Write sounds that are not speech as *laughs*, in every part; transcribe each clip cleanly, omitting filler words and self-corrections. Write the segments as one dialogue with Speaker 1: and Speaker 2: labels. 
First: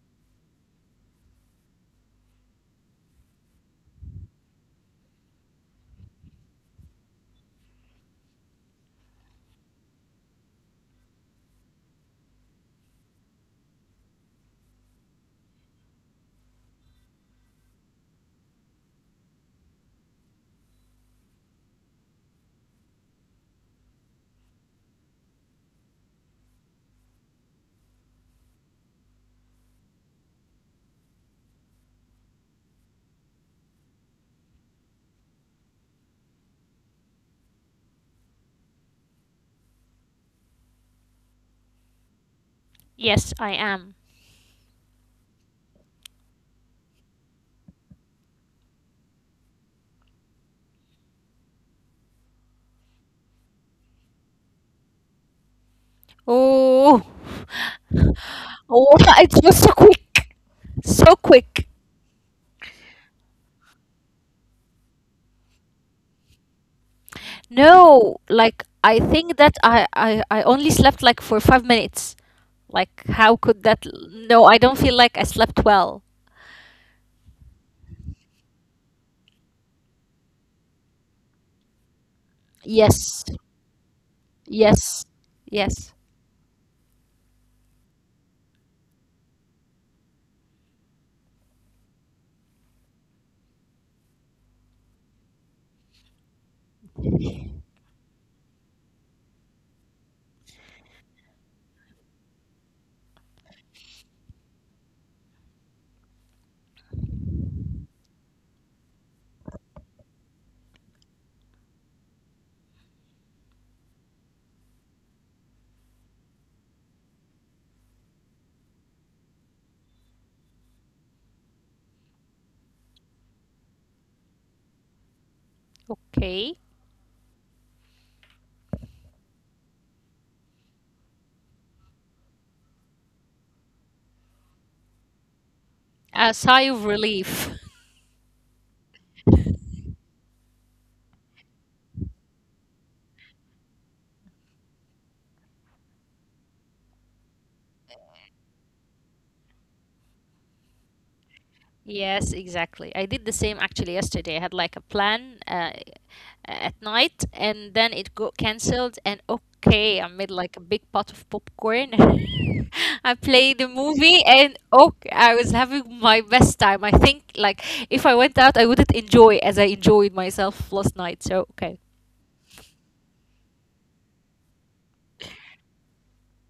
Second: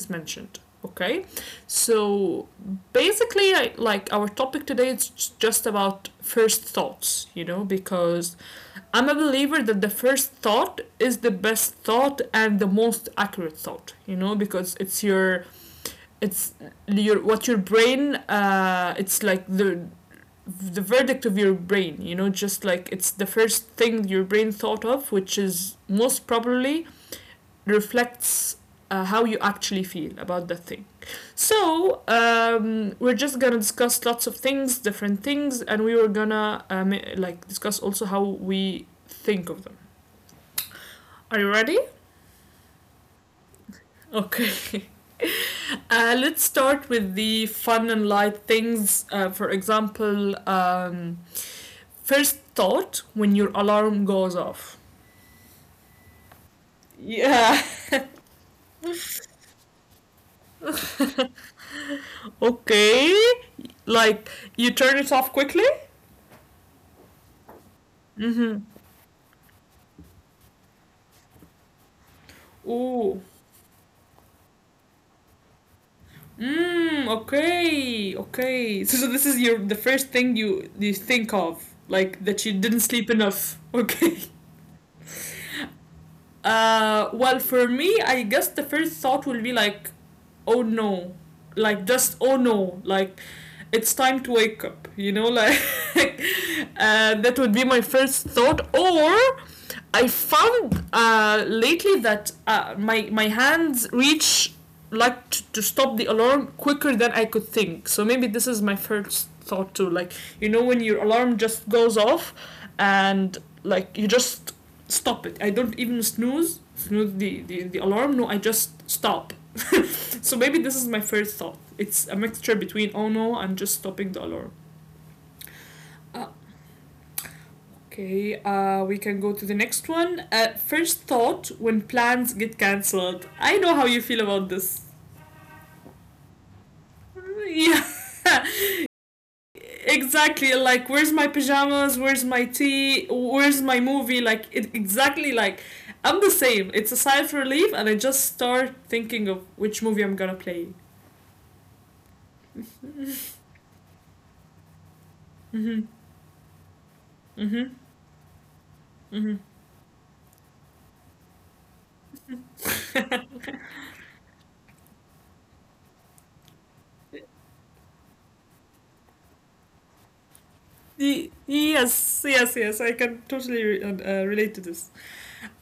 Speaker 1: is mentioned. Okay, so basically, like our topic today is just about first thoughts, you know, because I'm a believer that the first thought is the best thought and the most accurate thought, you know, because it's your it's what your brain it's like the verdict of your brain, you know, just like it's the first thing your brain thought of, which is most probably reflects how you actually feel about that thing. So, we're just gonna discuss lots of things, different things, and we were gonna like discuss also how we think of them. Are you ready?
Speaker 2: Yes, I am.
Speaker 1: Okay. *laughs* Let's start with the fun and light things. For example, first thought when your alarm goes off.
Speaker 2: Oh,
Speaker 1: Yeah. *laughs*
Speaker 2: oh, *laughs* it was so quick, so quick.
Speaker 1: Okay. Like you turn it off quickly.
Speaker 2: No, like I
Speaker 1: Mm-hmm.
Speaker 2: think that I only slept like for 5 minutes. Like, how could that?
Speaker 1: Ooh.
Speaker 2: No, I don't feel like I slept well.
Speaker 1: Mm, okay. Okay. So this is your the first thing you think of, like that
Speaker 2: Yes,
Speaker 1: you didn't sleep enough. *laughs*
Speaker 2: yes,
Speaker 1: Okay.
Speaker 2: yes.
Speaker 1: Well, for me, I guess the first thought will be like, oh no, like just oh no, like it's time to wake up, you know, like *laughs* and that would be my first thought. Or I found lately that my hands reach like to stop the alarm quicker than I could think. So maybe this is my first thought too, like, you know, when your alarm just goes off and like you just stop it. I don't even snooze the alarm. No, I just stop. *laughs* So maybe this is my first thought. It's a mixture between oh no and just stopping the alarm.
Speaker 2: Okay.
Speaker 1: Okay, we can go to the next one. First thought when plans get cancelled. I know how you feel about this.
Speaker 2: A sigh of relief. *laughs*
Speaker 1: Yeah, *laughs* exactly. Like, where's my pajamas? Where's my tea? Where's my movie? Like, exactly, like I'm the same. It's a sigh of relief, and I just start thinking of which movie I'm gonna play.
Speaker 2: Yes, exactly. I did the same actually yesterday. I had like a plan. At night, and then it got
Speaker 1: Mm hmm.
Speaker 2: cancelled, and okay, I
Speaker 1: Mm hmm.
Speaker 2: made like a big pot of popcorn. *laughs* I played the movie, and okay, I was having my best time. I think like if I went out, I wouldn't enjoy as I enjoyed myself last night, so okay.
Speaker 1: Yes, yes, yes. I can totally relate to this.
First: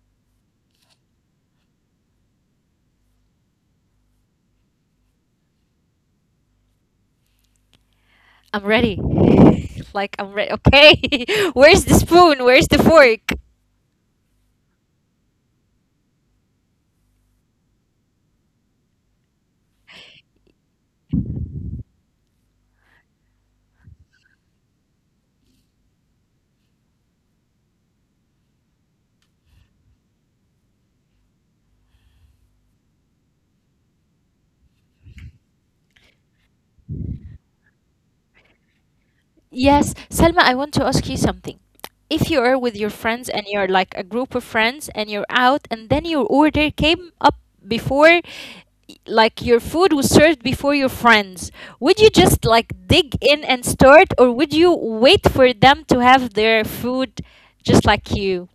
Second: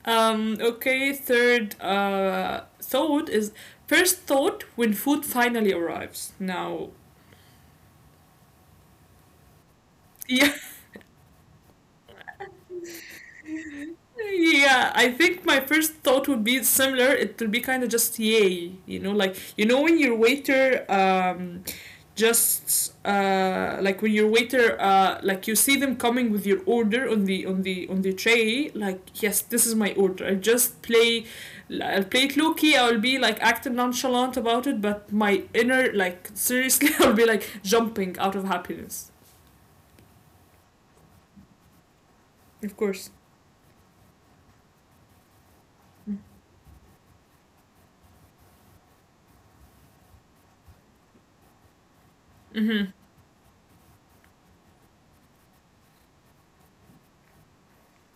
Speaker 1: Okay, third thought is first thought when food finally arrives. Now,
Speaker 2: I'm ready. *laughs* Like, I'm
Speaker 1: *laughs*
Speaker 2: ready.
Speaker 1: yeah.
Speaker 2: Okay. *laughs* Where's the spoon? Where's the fork?
Speaker 1: Yeah, I think my first thought would be similar. It will be kind of just yay, you know, like, you know, when your waiter just like when your waiter like you see them coming with your order on the tray, like, yes, this is my order. I'll play it low-key. I'll be like acting nonchalant about it, but my inner, like, seriously *laughs* I'll be like jumping out of happiness.
Speaker 2: Yes, Selma, I want to ask you something. If you are with your friends
Speaker 1: Of
Speaker 2: and you're
Speaker 1: course.
Speaker 2: like a group of friends and you're out, and then your order came up before, like your food was served before your friends, would you just like dig
Speaker 1: Mm-hmm.
Speaker 2: in and start, or would you wait for them to have their food just like you?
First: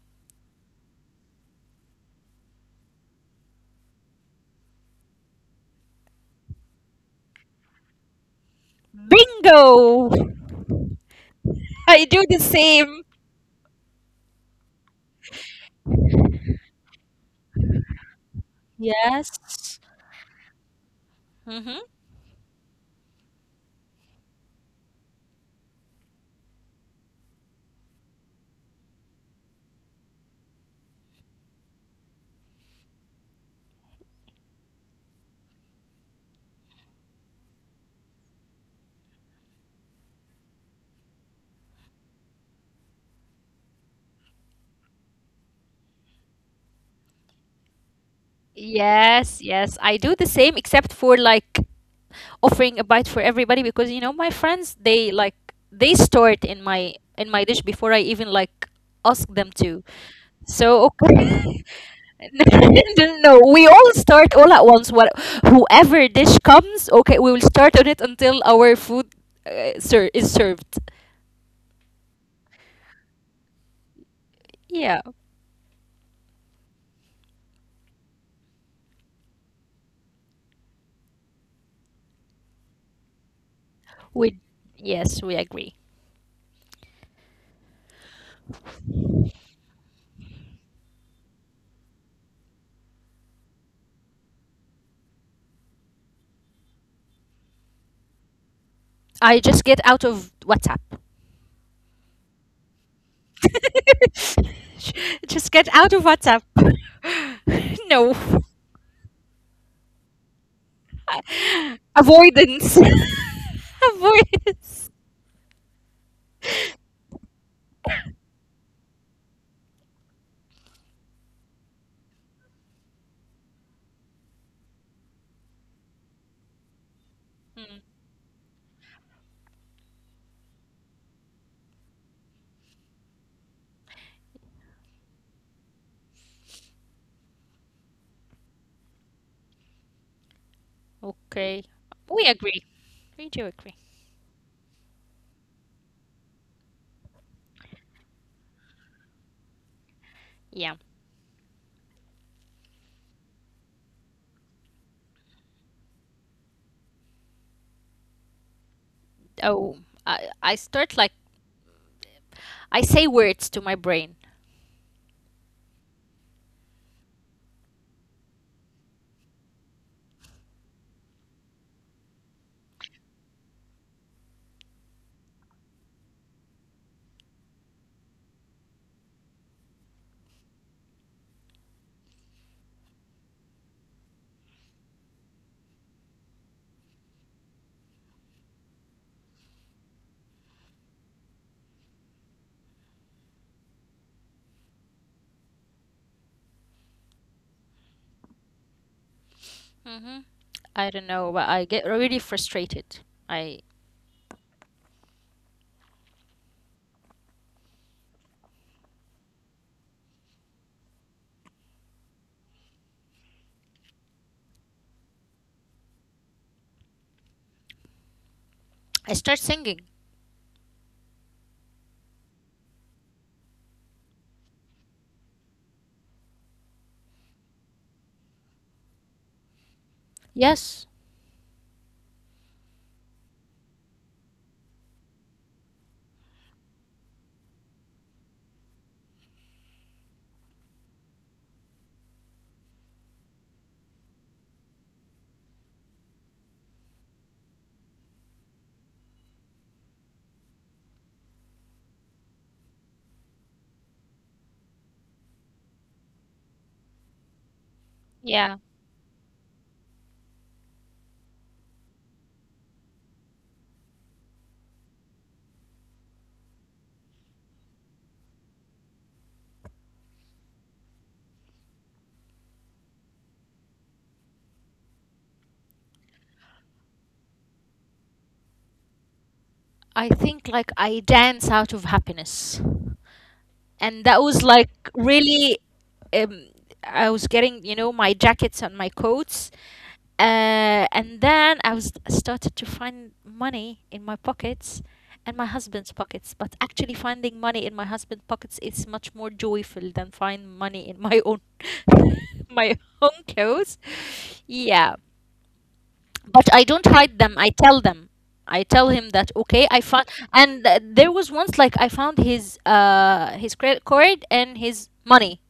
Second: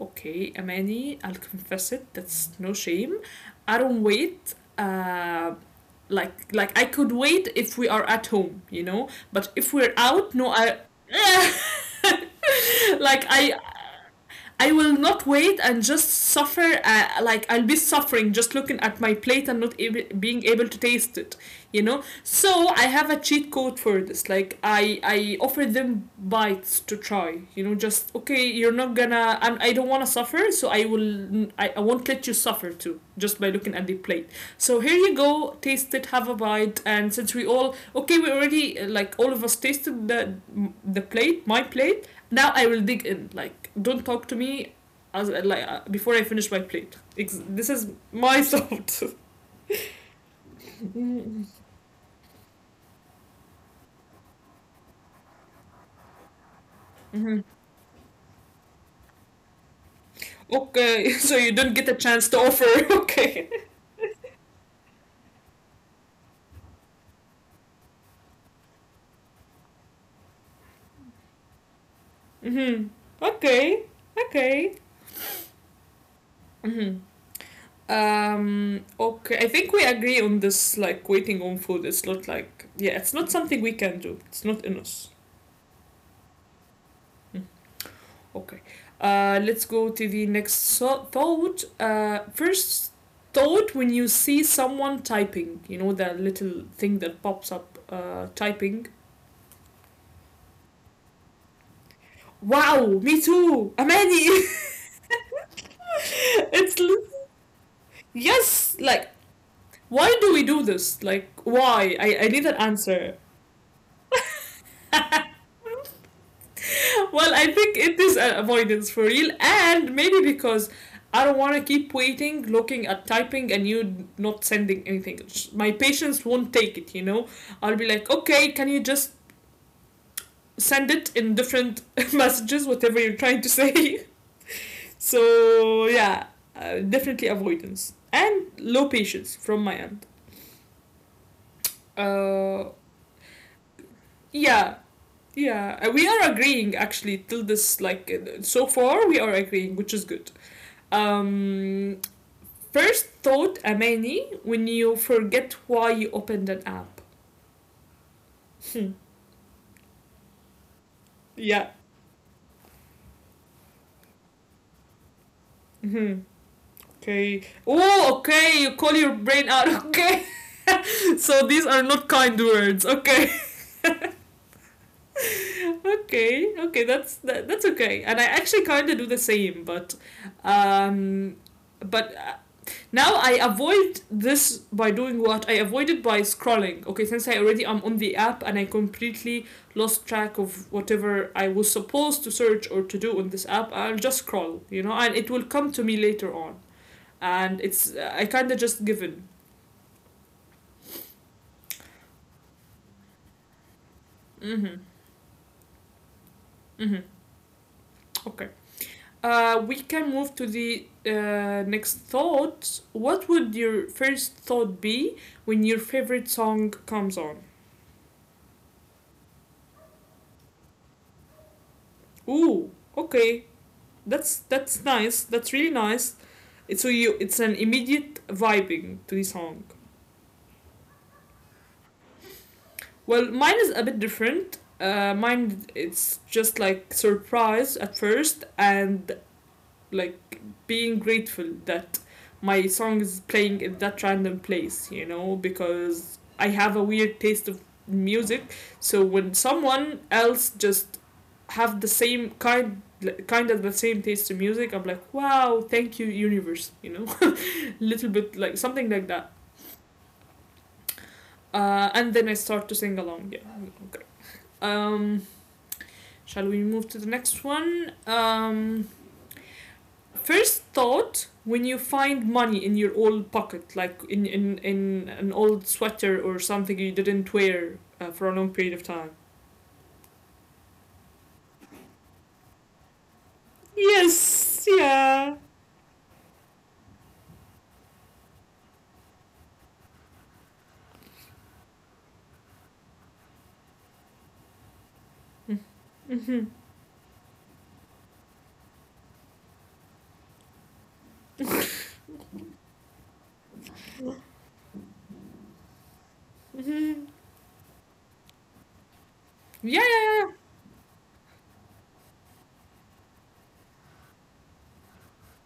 Speaker 1: Okay, Amani, I'll confess it. That's no shame. I don't wait. Like I could wait if we are at home, you know. But if we're out, no,
Speaker 2: Bingo!
Speaker 1: I *laughs*
Speaker 2: *laughs* I do the same.
Speaker 1: like I will not wait and just suffer. Like I'll be suffering just looking at my plate and not
Speaker 2: Yes.
Speaker 1: being able to taste it. You
Speaker 2: Mm-hmm.
Speaker 1: know. So I have a cheat code for this. Like I offer them bites to try. You know, just okay. You're not gonna. And I don't wanna suffer, so I will. I won't let you suffer too. Just by looking at the plate. So here you go. Taste it. Have a bite. And since we all okay, we already like all of us tasted the plate, my plate, now I will dig in. Like, don't talk to me as like, before I finish my plate. This is my thought.
Speaker 2: Yes, yes, I do the same,
Speaker 1: *laughs*
Speaker 2: except for like offering a bite for everybody because you know my friends, they like they store it in
Speaker 1: Mhm.
Speaker 2: my dish before I even like ask them to.
Speaker 1: Okay, *laughs* so you
Speaker 2: So
Speaker 1: don't get a chance
Speaker 2: okay.
Speaker 1: to offer. *laughs*
Speaker 2: *laughs*
Speaker 1: Okay.
Speaker 2: No, no, we all start all at once. What whoever dish comes, okay, we will start on it until our food is served.
Speaker 1: Hmm. Okay. Okay.
Speaker 2: Yeah,
Speaker 1: Hmm. Okay. I think we agree on this. Like waiting on food. It's not like, yeah. It's not something we can do. It's not in
Speaker 2: we
Speaker 1: us.
Speaker 2: yes, we agree.
Speaker 1: Okay. Let's go to the next thought. First thought when you see someone typing, you know, that little thing that pops up, typing.
Speaker 2: I just get out of WhatsApp.
Speaker 1: Wow, me too, Amani.
Speaker 2: *laughs*
Speaker 1: *laughs*
Speaker 2: Just get out of
Speaker 1: it's
Speaker 2: WhatsApp.
Speaker 1: li-
Speaker 2: *laughs* No.
Speaker 1: yes, like, why do we do this? Like why? I
Speaker 2: *laughs*
Speaker 1: need an answer.
Speaker 2: Avoidance. *laughs* Avoidance.
Speaker 1: *laughs* Well, I think it is an avoidance for real, and maybe because I don't want to keep waiting, looking at typing, and you not sending anything. My patience won't take it, you know? I'll be like,
Speaker 2: Mm,
Speaker 1: okay, can you just send it in different *laughs* messages, whatever you're trying to say? *laughs* So, yeah, definitely avoidance and low patience from my end.
Speaker 2: okay. We
Speaker 1: Uh,
Speaker 2: agree. We do agree.
Speaker 1: yeah. Yeah, we are agreeing actually till this, like, so far we are agreeing, which is good.
Speaker 2: Yeah.
Speaker 1: Um, First thought, Amani, when you forget why you opened an app. *laughs*
Speaker 2: Oh, I, I start like,
Speaker 1: Yeah.
Speaker 2: I say words to my brain.
Speaker 1: Yeah. Mhm. Okay. Oh, okay. You call your brain out. Okay. *laughs* So these are not kind words. Okay. *laughs* Okay. Okay. That's that's okay. And I actually kind of do the same, but um, but now I avoid this by doing what? I avoid it by scrolling. Okay, since I already am on the app and I completely lost track of whatever I was supposed to search or to do on this app, I'll just scroll, you know, and it will come to me later on. And it's I kind of just given.
Speaker 2: hmm I don't know, but I get really frustrated. I,
Speaker 1: Mm-hmm. Mm-hmm. Okay. We can move to the next thought. What would your first thought be when your favorite song comes on?
Speaker 2: I start singing.
Speaker 1: Ooh. Okay. That's nice. That's really nice. It's so you. It's an immediate vibing to the song.
Speaker 2: Yes.
Speaker 1: Well, mine is a bit different. Mine, it's just like surprise at first and like being grateful that my song is playing in that random place. You know, because I have a weird taste of music. So when someone else just have the same kind kind of the same taste in music, I'm like, wow, thank you, universe. You know, little bit like
Speaker 2: Yeah.
Speaker 1: something like that. And then I start to sing along. Yeah. Okay. Um, Shall we move to the next one? First thought when you find money in your old pocket, like in an old sweater or something you didn't wear for a long period of time.
Speaker 2: I think like I dance out of happiness. And that was
Speaker 1: Yes.
Speaker 2: like
Speaker 1: Yeah.
Speaker 2: really um, I was getting, you know, my jackets and my coats, and then I was started to find money in my pockets and my husband's
Speaker 1: Mm-hmm. Mm-hmm.
Speaker 2: pockets. But actually, finding money in my husband's pockets is much more joyful than find money in my own. *laughs* My own clothes. Yeah, but I don't
Speaker 1: Mm-hmm.
Speaker 2: hide them. I tell them. I tell him that okay,
Speaker 1: Yeah.
Speaker 2: I found,
Speaker 1: Yeah,
Speaker 2: and th- there was once like I found his credit card and his money,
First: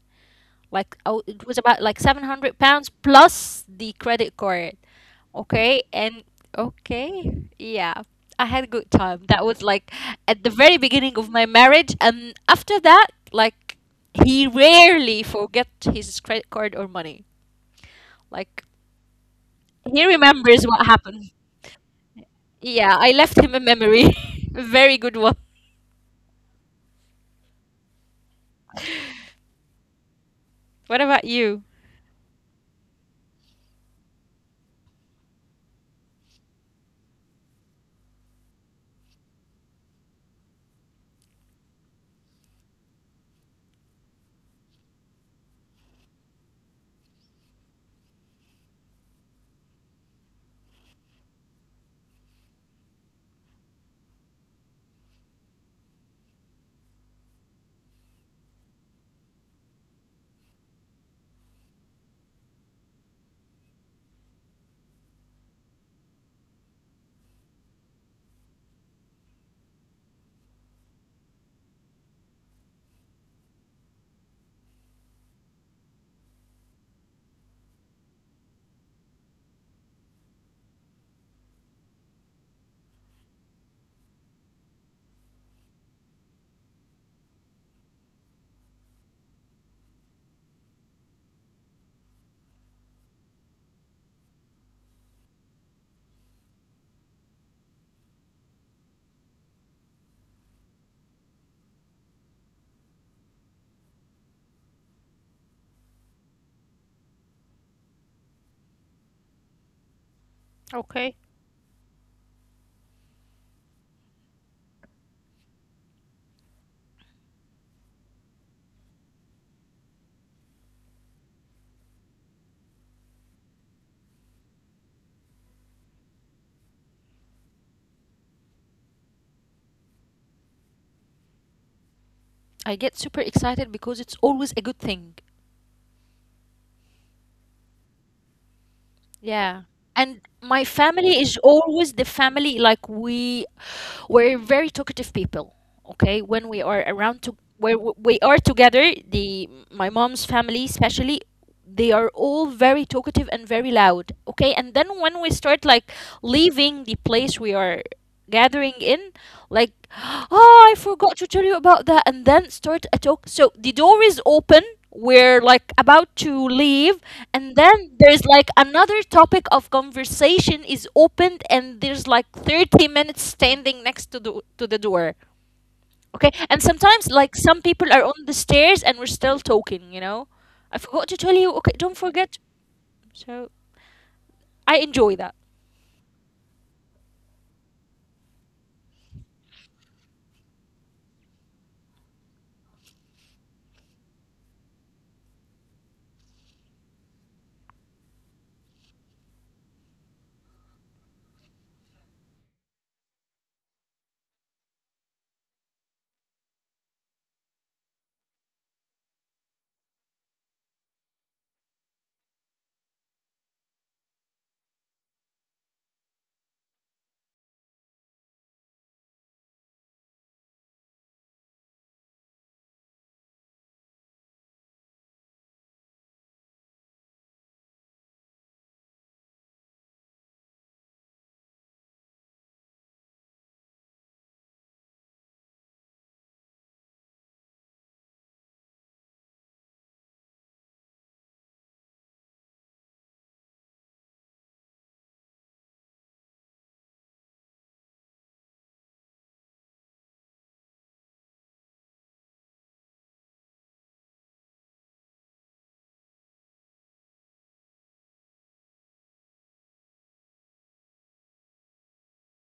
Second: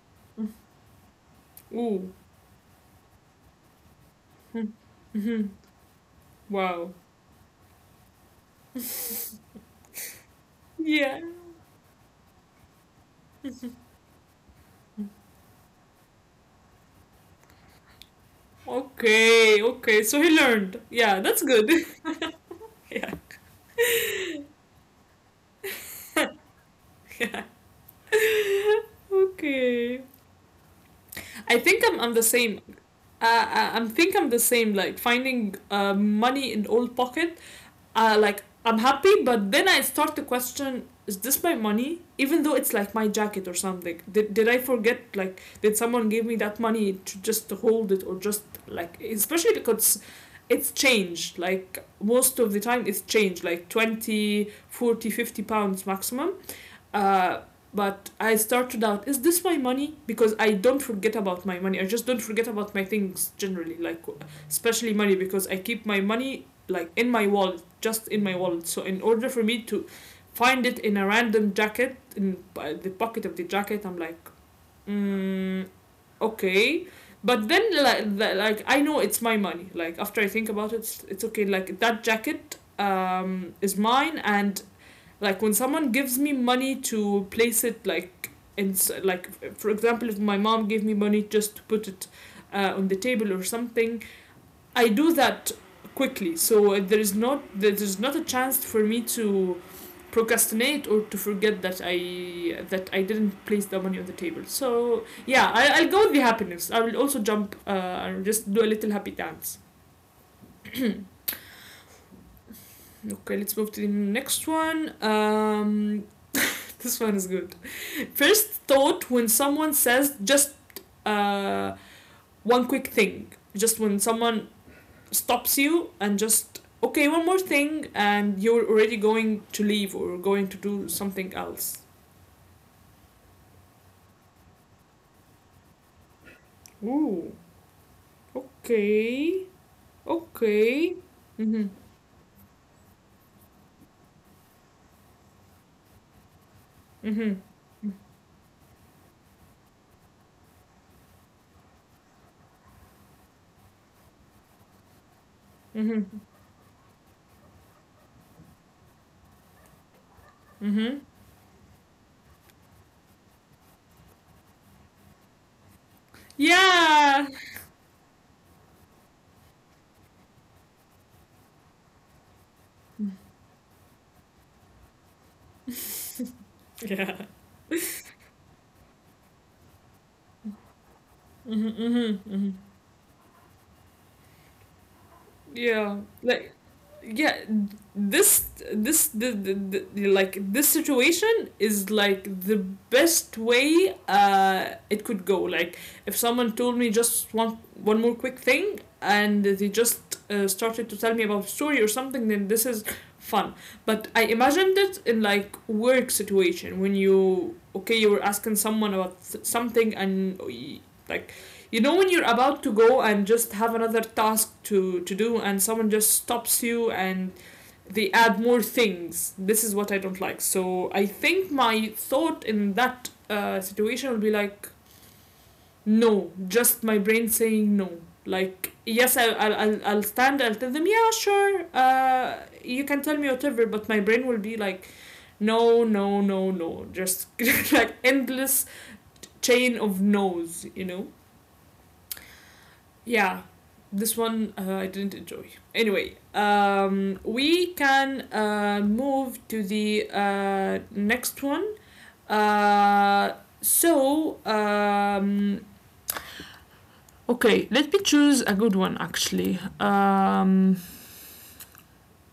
Speaker 2: like oh, it was
Speaker 1: yeah.
Speaker 2: about like
Speaker 1: Ooh.
Speaker 2: £700 plus the credit card,
Speaker 1: Mm-hmm.
Speaker 2: okay, and
Speaker 1: Wow.
Speaker 2: okay, yeah, I had a good time. That was like at the very
Speaker 1: *laughs*
Speaker 2: beginning
Speaker 1: Yeah.
Speaker 2: of my marriage, and after that, like he rarely forget his credit card or money, like
Speaker 1: Okay.
Speaker 2: he
Speaker 1: Okay. So he
Speaker 2: remembers what
Speaker 1: learned.
Speaker 2: happened.
Speaker 1: Yeah. That's good.
Speaker 2: Yeah,
Speaker 1: *laughs*
Speaker 2: I
Speaker 1: Yeah.
Speaker 2: left him a memory. *laughs* A
Speaker 1: *laughs*
Speaker 2: very good one.
Speaker 1: Okay.
Speaker 2: What about you?
Speaker 1: I think I'm the same. I I'm think I'm the same. Like finding money in old pocket. Like I'm happy, but then I start to question: is this my money? Even though it's like my jacket or something. Did I forget? Like did someone give me that money to just to hold it? Or just like, especially because it's changed like most of the time it's changed like 20, 40, £50 maximum. Uh, but I start to doubt, is this my money? Because I don't forget about my money. I just don't forget about my things generally, like especially money, because I keep my money like in my wallet, just in my wallet. So in order for me to find it in a random jacket in the pocket of the jacket, I'm like, mm, okay. But then, like like I know it's my money. Like after I think about it, it's okay. Like that jacket, is mine. And like when someone gives me money to place it, like in like, for example, if my mom gave me money just to put it on the table or something, I do that quickly. So there is not a chance for me to procrastinate or to forget that I didn't place the money on the table. So yeah, I'll go with the happiness. I will also jump and just do a little happy dance.
Speaker 2: Okay.
Speaker 1: *clears throat* Okay, let's move to the next one. This one is good. First thought when someone says just uh, one quick thing, just when someone stops you and just okay, one more thing, and you're already going to leave or going to do something else.
Speaker 2: I get super excited because it's always a good thing.
Speaker 1: Ooh, okay,
Speaker 2: Yeah. And my
Speaker 1: okay.
Speaker 2: family is
Speaker 1: Mhm,
Speaker 2: always the family like we're very talkative people. Okay, when we are around to
Speaker 1: mhm,
Speaker 2: where we are together, the my mom's family especially, they are all very talkative and very loud. Okay, and then when we start like
Speaker 1: mhm,
Speaker 2: leaving the place we are gathering in, like *gasps* oh, I
Speaker 1: mhm.
Speaker 2: forgot to tell you about that, and then start a talk, so the door is open, we're like about to leave,
Speaker 1: Yeah,
Speaker 2: and then there's like another topic of conversation is opened, and there's like 30 minutes
Speaker 1: *laughs*
Speaker 2: standing next to the door. Okay, and sometimes like
Speaker 1: yeah.
Speaker 2: some people are on the stairs and we're still talking, you know, I forgot to tell you, okay,
Speaker 1: Mhm,
Speaker 2: don't
Speaker 1: mhm,
Speaker 2: forget.
Speaker 1: mhm.
Speaker 2: So I enjoy that.
Speaker 1: Yeah, like, yeah, this this like this situation is like the best way it could go. Like if someone told me just one more quick thing and they just started to tell me about a story or something, then this is fun. But I imagined it in like work situation when you okay you were asking someone about something and like you know when you're about to go and just have another task to do and someone just stops you and they add more things. This is what I don't like. So I think my thought in that situation will be like no, just my brain saying no. Like yes, I'll stand. I'll tell them yeah, sure. You can tell me whatever, but my brain will be like no no no no just *laughs* like endless chain of no's. Yeah, this one I didn't enjoy. Anyway, we can move to the next one. uh, so um, okay, let me choose a good one actually.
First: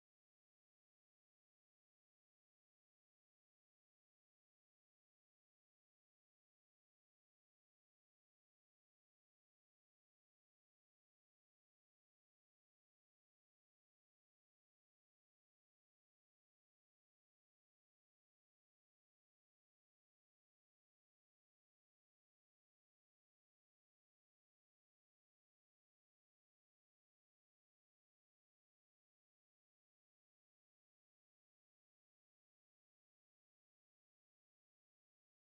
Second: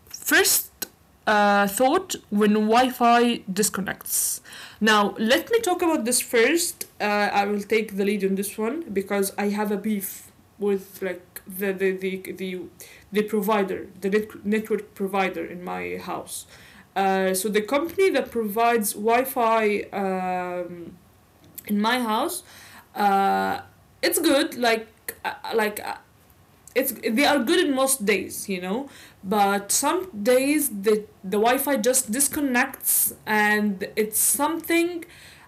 Speaker 1: First thought when Wi Fi disconnects. Now, let me talk about this first. I will take the lead on this one because I have a beef with like the provider, the network provider in my house. So the company that provides Wi-Fi in my house, uh, it's good. Like uh, like uh, it's they are good in most days you know but some days the wi-fi just disconnects and it's something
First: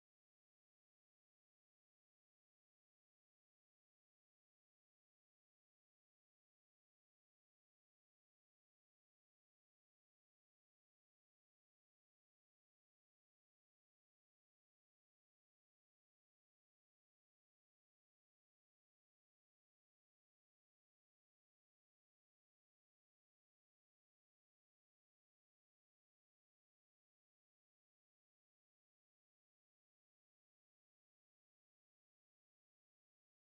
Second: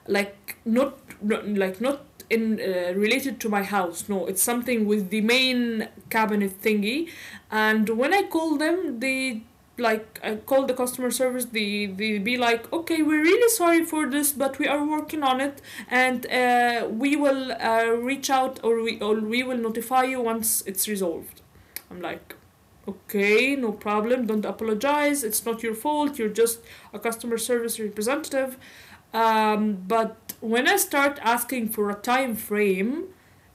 Speaker 1: like not in related to my house, no, it's something with the main cabinet thingy. And when I call them, they like I call the customer service, they be like okay we're really sorry for this but we are working on it and we will reach out, or we will notify you once it's resolved. I'm like okay no problem don't apologize it's not your fault you're just a customer service representative. But when I start asking for a time frame,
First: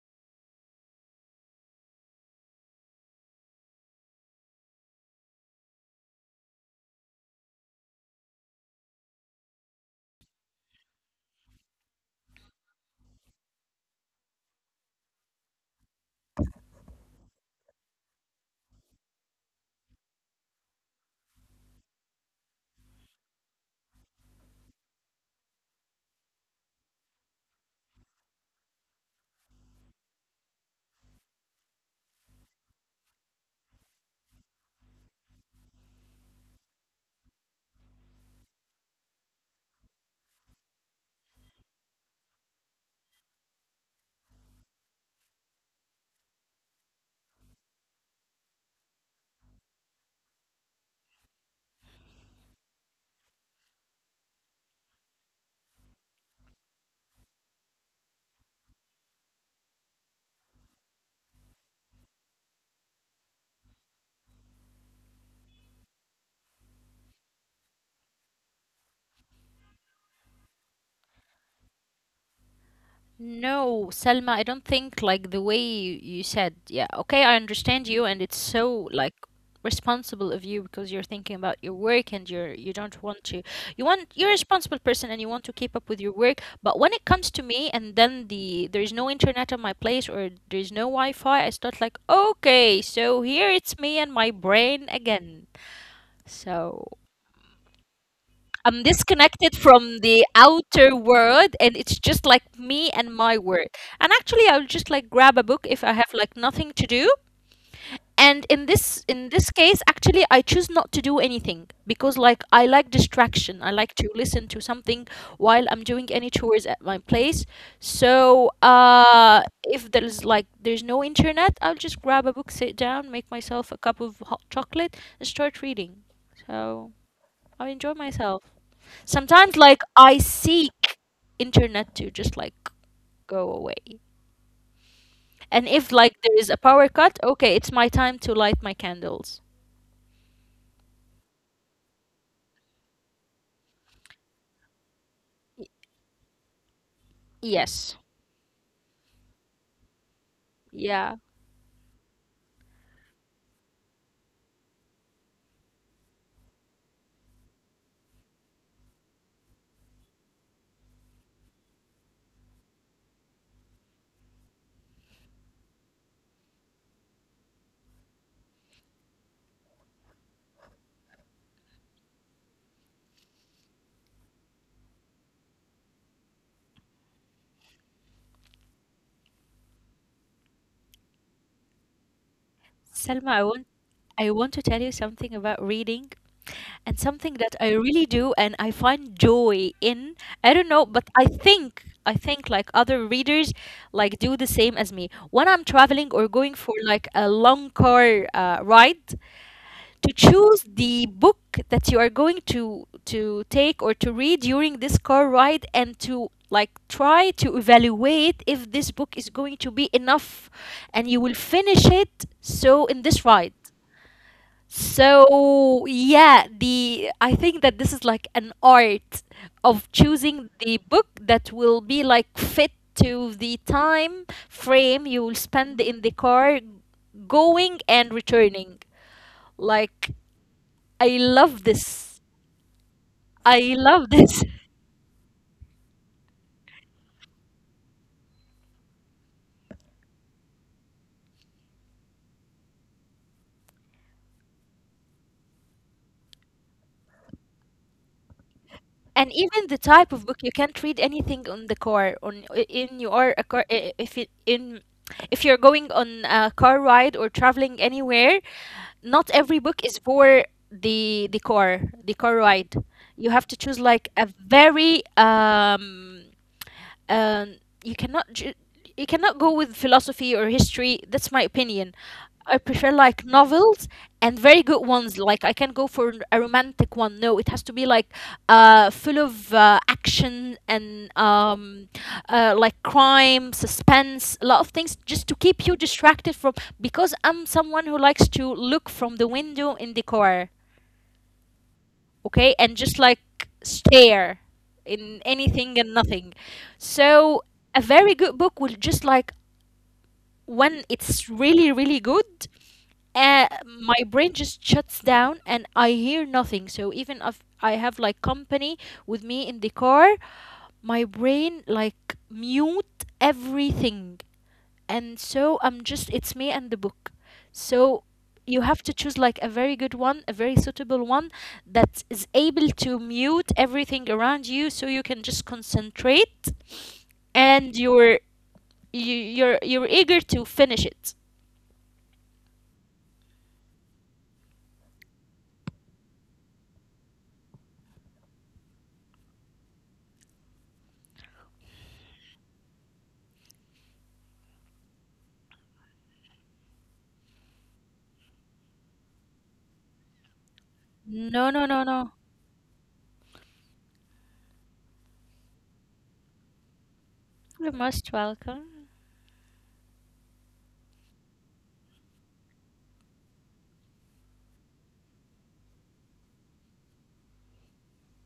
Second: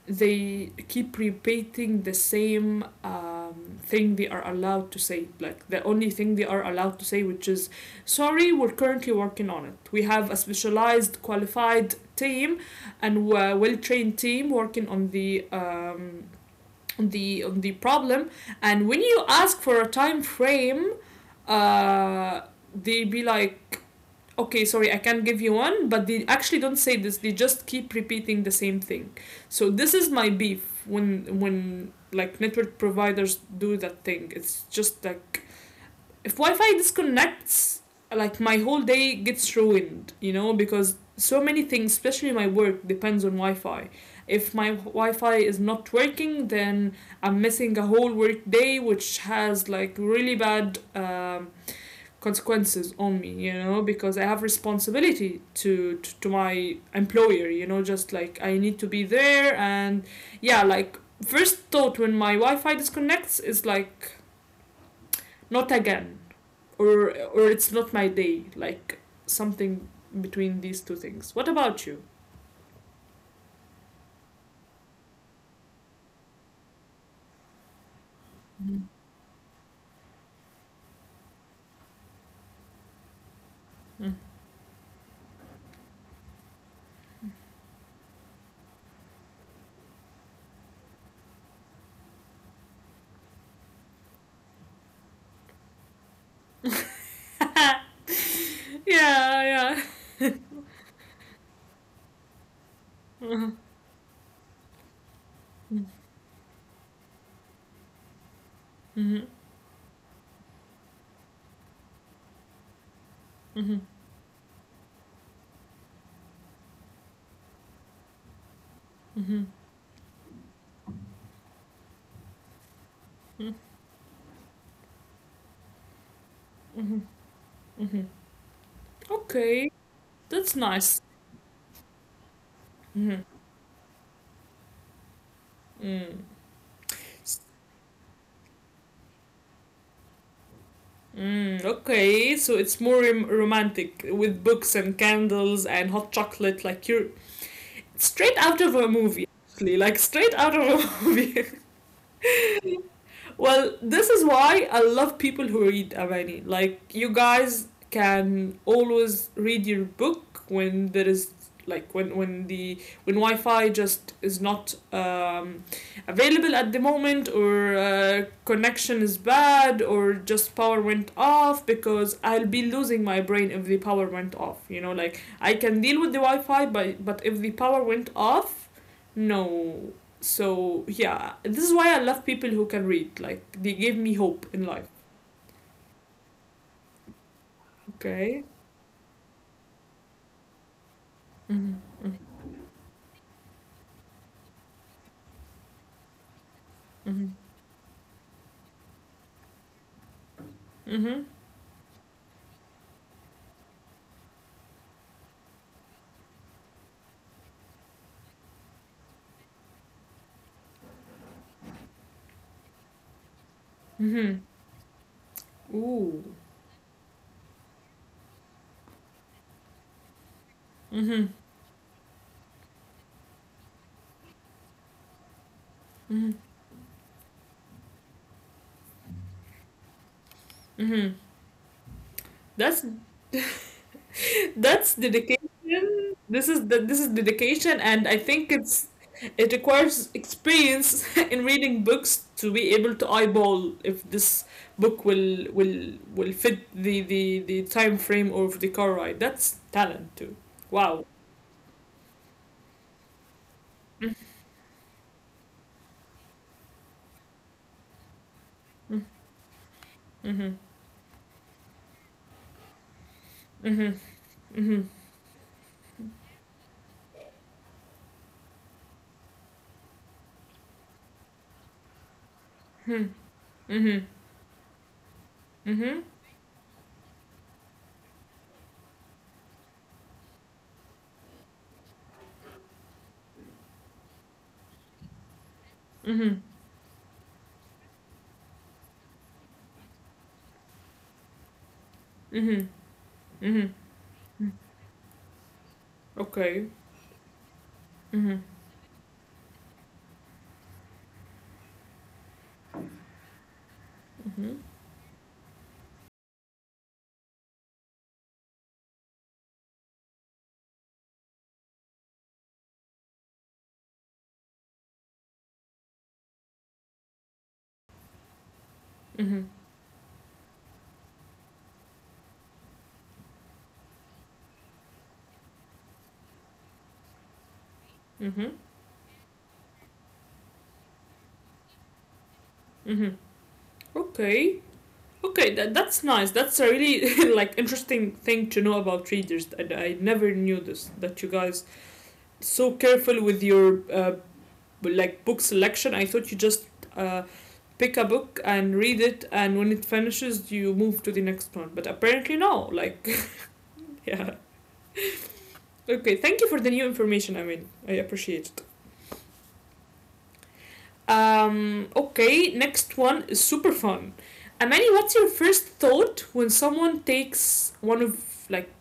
Speaker 1: they keep repeating the same thing they are allowed to say, like the only thing they are allowed to say, which is sorry we're currently working on it, we have a specialized qualified team and a well-trained team working on the on the on the problem. And when you ask for a time frame, uh, they be like okay sorry I can't give you one, but they actually don't say this, they just keep repeating the same thing. So this is my beef. When like network providers do that thing, it's just like if wi-fi disconnects, like my whole day gets ruined, you know, because so many things, especially my work, depends on wi-fi. If my wi-fi is not working, then I'm missing a whole work day, which has like really bad consequences on me, you know, because I have responsibility to my employer, you know, just like I need to be there. And yeah, like first thought when my wi-fi disconnects is like not again, or it's not my day, like something between these two things. What about you?
Speaker 2: No, Selma, I don't think like the way you said, yeah, okay, I understand you, and it's
Speaker 1: Mm-hmm.
Speaker 2: so like responsible of you because you're thinking about your work, and you don't want to, you're a responsible person and you want to keep up with your work. But when it comes to me, and then there's no internet at my place or there's no Wi-Fi, I start like, okay, so here it's me and my brain again. So
Speaker 1: *laughs*
Speaker 2: I'm disconnected
Speaker 1: Yeah,
Speaker 2: from the
Speaker 1: yeah. *laughs*
Speaker 2: outer world, and it's just like me and my world. And actually, I'll just like grab a book if I have like nothing to do. And in this
Speaker 1: Mhm, mhm,
Speaker 2: in this case, actually, I choose not to do anything because like I like distraction. I
Speaker 1: mhm,
Speaker 2: like to listen to something while I'm doing any chores at my place. So
Speaker 1: mhm,
Speaker 2: if there's like there's no internet, I'll just grab a book, sit down, make
Speaker 1: mhm,
Speaker 2: myself a cup of hot chocolate, and start reading. So
Speaker 1: mhm,
Speaker 2: I enjoy
Speaker 1: mhm.
Speaker 2: myself. Sometimes
Speaker 1: Okay,
Speaker 2: like I
Speaker 1: that's
Speaker 2: seek
Speaker 1: nice.
Speaker 2: internet to just like
Speaker 1: Mhm.
Speaker 2: go away. And if
Speaker 1: Mm.
Speaker 2: like there is a power cut, okay, it's my time to light my candles.
Speaker 1: Mm, okay, so it's more romantic with books and candles and hot
Speaker 2: Y-
Speaker 1: chocolate. Like you're straight
Speaker 2: yes.
Speaker 1: out of a movie, like straight out of a *laughs* movie.
Speaker 2: Yeah.
Speaker 1: Well, this is why I love people who read, Amani. Like you guys can always read your book when there is like when the when Wi-Fi just is not available at the moment, or connection is bad, or just power went off, because I'll be losing my brain if the power went off. You know, like I can deal with the Wi-Fi, but if the power went off, no. So yeah, this is why I love people who can read, like they give
Speaker 2: Selma,
Speaker 1: me hope in life.
Speaker 2: I want to tell you something about reading, and something that
Speaker 1: Okay.
Speaker 2: I really do and I find joy in. I don't know, but
Speaker 1: Mm-hmm.
Speaker 2: I think like other readers like do the same as me. When I'm traveling or
Speaker 1: Mm-hmm.
Speaker 2: going for like a long car ride, to
Speaker 1: Mm-hmm.
Speaker 2: choose the book that you are going to take or to read during this car ride, and to like try to evaluate if this book is going to be enough and you will finish it so in this ride.
Speaker 1: Mm-hmm. Ooh.
Speaker 2: So yeah, the I think that this is like an art of choosing
Speaker 1: Mm-hmm.
Speaker 2: the book that will be like fit to the time frame you will
Speaker 1: Mm-hmm.
Speaker 2: spend in the car going and returning, like
Speaker 1: Mm-hmm.
Speaker 2: I love
Speaker 1: That's
Speaker 2: this.
Speaker 1: *laughs*
Speaker 2: I love
Speaker 1: that's
Speaker 2: this. *laughs*
Speaker 1: dedication. This is dedication, and I think it's it requires experience *laughs* in reading books to be able to eyeball if this book will fit the time frame of the car ride. That's
Speaker 2: And
Speaker 1: talent too.
Speaker 2: even the type of
Speaker 1: Wow.
Speaker 2: book, you can't read anything on the car on in your a car if it in if you're going on a car ride or traveling anywhere, not every
Speaker 1: Mm-hmm.
Speaker 2: book is for the car ride.
Speaker 1: Mm-hmm.
Speaker 2: You have to choose
Speaker 1: Mm-hmm.
Speaker 2: like a very um, you cannot you cannot go with philosophy or history. That's my opinion. I prefer like
Speaker 1: Mm-hmm.
Speaker 2: novels and very good ones.
Speaker 1: Mm-hmm.
Speaker 2: Like I can go for a romantic one. No, it has to be like full of action, and like crime, suspense, a lot of things, just to keep
Speaker 1: Mm-hmm.
Speaker 2: you distracted from. Because I'm someone who likes to look from the window in the car,
Speaker 1: Mm-hmm.
Speaker 2: okay, and
Speaker 1: Mm-hmm.
Speaker 2: just like stare in anything and
Speaker 1: Okay.
Speaker 2: nothing. So
Speaker 1: Mm-hmm.
Speaker 2: a very good book will just like, when it's really really good,
Speaker 1: Mm-hmm.
Speaker 2: my brain just shuts down and I hear nothing. So even if I have like company with me in the car, my brain like mute everything, and so I'm just, it's me and the book. So you
Speaker 1: Mm-hmm.
Speaker 2: have to choose like a very good one, a very suitable one that is able to mute everything around you so you can just concentrate and
Speaker 1: Mm-hmm.
Speaker 2: you're you're eager to finish it.
Speaker 1: Okay. Okay, that's nice. That's a really *laughs* like interesting thing to know about readers. I never knew this, that you guys so careful with your like book selection. I thought you just uh, pick a book and read it, and when it finishes, you move to the next one. But
Speaker 2: No, no,
Speaker 1: apparently,
Speaker 2: no, no.
Speaker 1: no. Like, *laughs* yeah. Okay, thank you for the new information, I mean. I
Speaker 2: You're
Speaker 1: appreciate
Speaker 2: most
Speaker 1: it.
Speaker 2: welcome.
Speaker 1: Okay, next one is super fun. Amani, what's your first thought when someone takes one of, like,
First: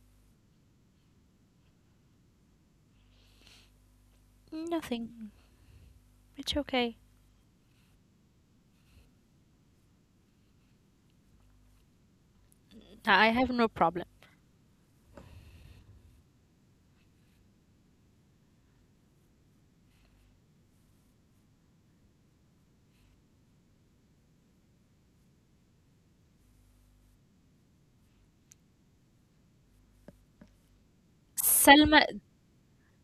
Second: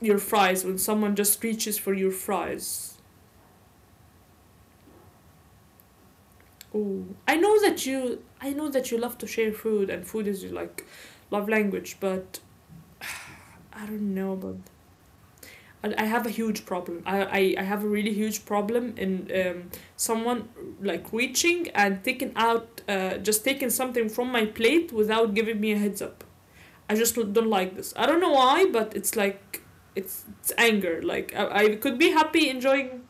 Speaker 1: your fries, when someone just reaches for your fries?
Speaker 2: Nothing. It's okay.
Speaker 1: Oh, I know that I know that you love to share food, and food is your, like, love language, but
Speaker 2: I have no
Speaker 1: I
Speaker 2: problem.
Speaker 1: don't know about I have a huge problem. I have a really huge problem in someone like reaching and taking out, just taking something from my plate without giving me a heads up. I just don't like this. I don't know why, but it's like, it's anger. Like, I could
Speaker 2: Selma,
Speaker 1: be happy enjoying.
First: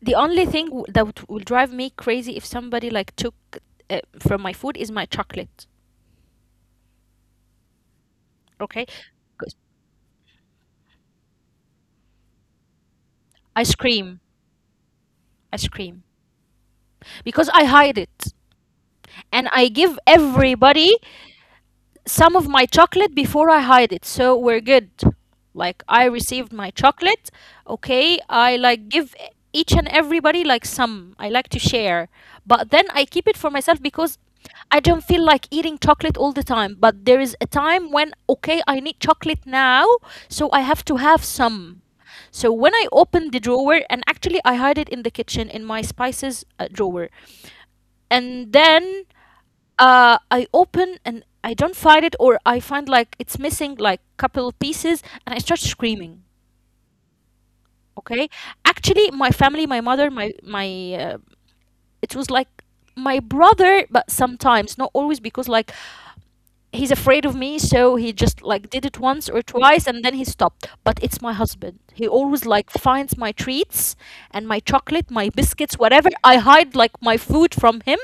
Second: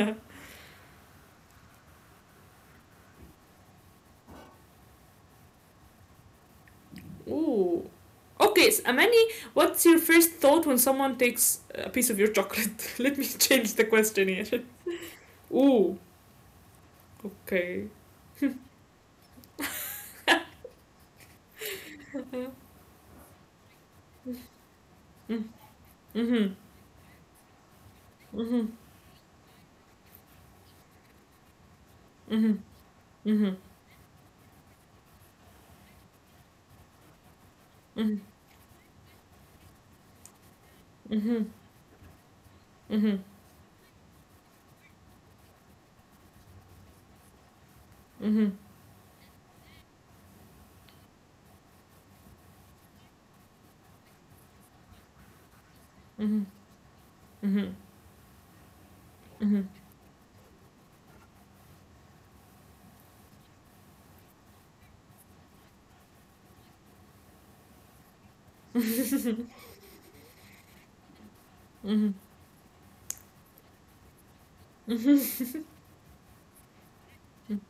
Speaker 2: the only thing that will drive me crazy if somebody like took from my food is my chocolate.
Speaker 1: Ooh.
Speaker 2: Okay.
Speaker 1: Okay, so Amani,
Speaker 2: 'Cause
Speaker 1: what's your first thought when someone takes a piece of your chocolate? *laughs* Let me
Speaker 2: I
Speaker 1: change the
Speaker 2: scream.
Speaker 1: question here.
Speaker 2: I
Speaker 1: *laughs*
Speaker 2: scream,
Speaker 1: Ooh,
Speaker 2: because I hide
Speaker 1: okay.
Speaker 2: it, and I give everybody some of my chocolate before I hide it. So we're good.
Speaker 1: Mm-hmm.
Speaker 2: Like, I received my
Speaker 1: Mm-hmm.
Speaker 2: chocolate. Okay, I
Speaker 1: Mm-hmm.
Speaker 2: like give each and everybody like some. I like to share. But
Speaker 1: Mm-hmm.
Speaker 2: then I keep it for
Speaker 1: Mm-hmm.
Speaker 2: myself because I don't feel like eating chocolate all the time. But there is a time when
Speaker 1: Mhm.
Speaker 2: okay, I need chocolate now, so I have to have
Speaker 1: Mhm.
Speaker 2: some. So when I open the
Speaker 1: Mhm.
Speaker 2: drawer, and actually I hide it in the kitchen in my spices drawer. And
Speaker 1: Mhm.
Speaker 2: then I open and I don't find it, or I find like it's missing like couple pieces, and I start screaming.
Speaker 1: Mhm. Mhm.
Speaker 2: Okay, actually my family, my
Speaker 1: Mhm.
Speaker 2: mother, my it was like my brother, but sometimes not always, because like he's afraid of me, so he just like did it once or twice and then he stopped. But it's my husband, he always
Speaker 1: Mhm.
Speaker 2: like finds my treats and my chocolate, my biscuits, whatever I hide like my food from him,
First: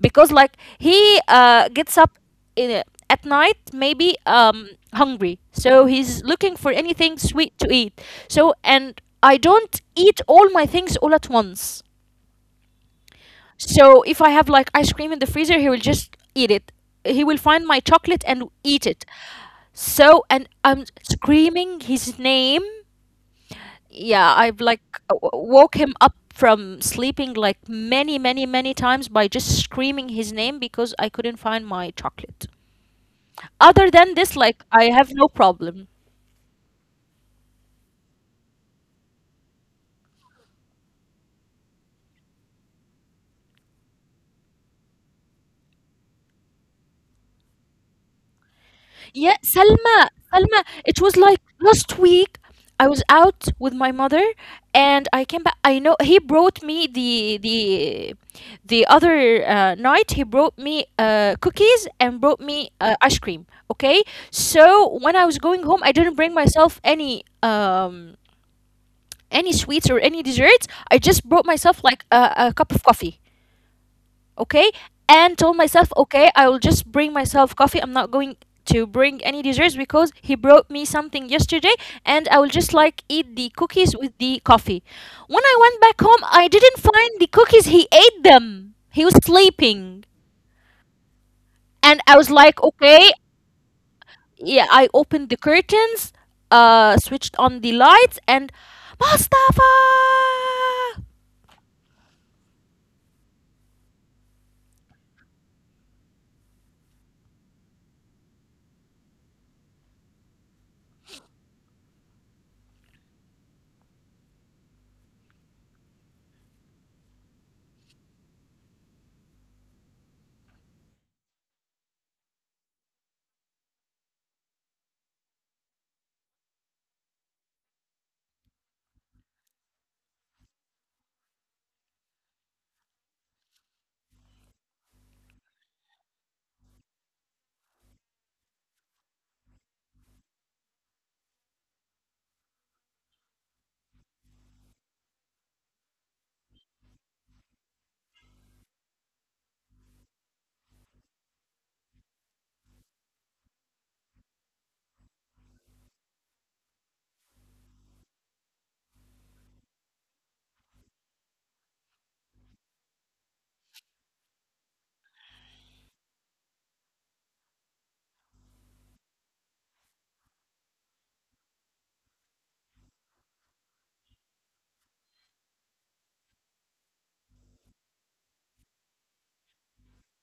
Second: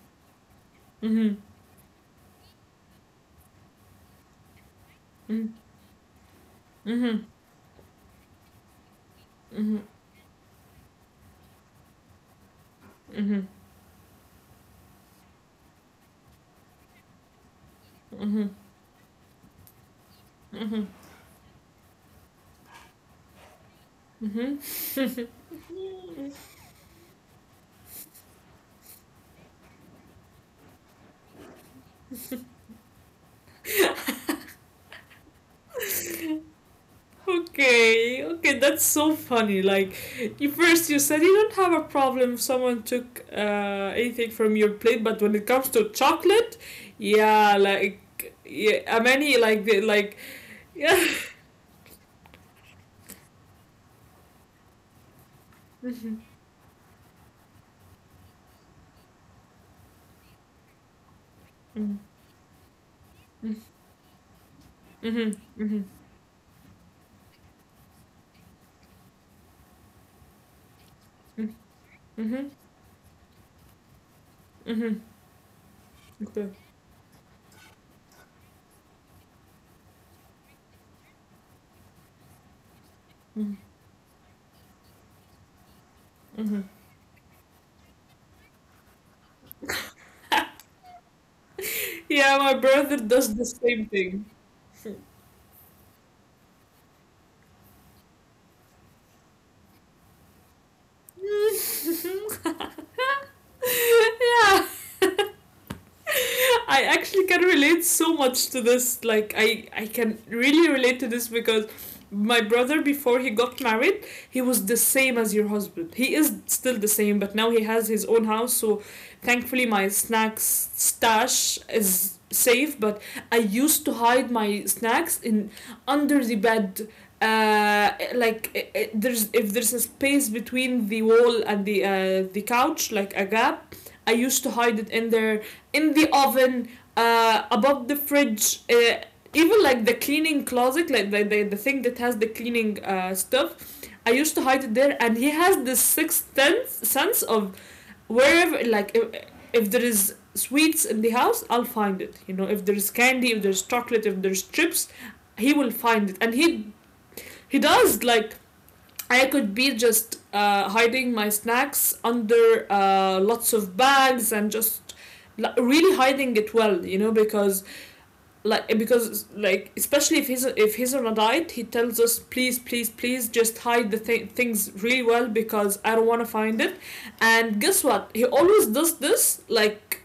Speaker 2: because like
Speaker 1: Mhm.
Speaker 2: he
Speaker 1: Mhm.
Speaker 2: gets up in a- at night, maybe hungry,
Speaker 1: Mhm.
Speaker 2: so he's looking for
Speaker 1: Mhm.
Speaker 2: anything
Speaker 1: Mhm.
Speaker 2: sweet to eat. So and I don't eat all my things all at once,
Speaker 1: Mhm.
Speaker 2: so if I have like ice cream in the freezer, he will just eat it. He will find my chocolate and eat it. So and
Speaker 1: Mhm.
Speaker 2: I'm
Speaker 1: Mhm.
Speaker 2: screaming his name. Yeah, I've
Speaker 1: Mhm.
Speaker 2: like woke him up from sleeping like many, many, many times by just screaming his name because I couldn't find my chocolate. Other than this, like I have no problem.
Speaker 1: *laughs* Okay, okay, that's so funny. Like, you first you said you don't have a problem if someone took anything from your plate, but when it comes to chocolate, yeah, like, yeah,
Speaker 2: Yeah,
Speaker 1: many like
Speaker 2: Salma,
Speaker 1: like
Speaker 2: Salma, it
Speaker 1: yeah.
Speaker 2: was
Speaker 1: *laughs*
Speaker 2: like last week I was out with my mother and I came back. I know he
Speaker 1: Mhm.
Speaker 2: brought me the other night. He brought me cookies
Speaker 1: Mhm.
Speaker 2: and brought me ice cream, okay? So when I was
Speaker 1: Mhm.
Speaker 2: going home, I
Speaker 1: Mhm.
Speaker 2: didn't bring myself any any sweets or any desserts. I just brought
Speaker 1: Mhm.
Speaker 2: myself like a
Speaker 1: Mhm.
Speaker 2: cup of coffee, okay,
Speaker 1: Mm-hmm.
Speaker 2: and told myself, okay, I will
Speaker 1: Okay.
Speaker 2: just bring myself coffee. I'm not going to bring any desserts because he brought me something yesterday, and I will just like eat the
Speaker 1: Mm-hmm.
Speaker 2: cookies with the coffee. When I went back home, I
Speaker 1: Mm-hmm.
Speaker 2: didn't find the cookies. He ate them. He was sleeping, and I was
Speaker 1: Yeah,
Speaker 2: like,
Speaker 1: my
Speaker 2: okay.
Speaker 1: brother does the same thing.
Speaker 2: Yeah, I opened the curtains, switched on the lights, and Mustafa.
Speaker 1: *laughs* *laughs* Yeah. *laughs* *laughs* I actually can relate so much to this. Like I can really relate to this because my brother before he got married, he was the same as your husband. He is still the same, but now he has his own house, so thankfully my snacks stash is safe. But I used to hide my snacks in under the bed, like there's if there's a space between the wall and the couch like a gap. I used to hide it in there, in the oven, above the fridge, even like the cleaning closet, like the thing that has the cleaning stuff. I used to hide it there, and he has this sixth sense, sense of wherever, like, if there is sweets in the house, I'll find it. You know, if there's candy, if there's chocolate, if there's chips, he will find it, and he does like I could be just hiding my snacks under lots of bags and just really hiding it well, you know, because like especially if he's on a diet, he tells us please please please just hide the things really well because I don't want to find it. And guess what? He always does this like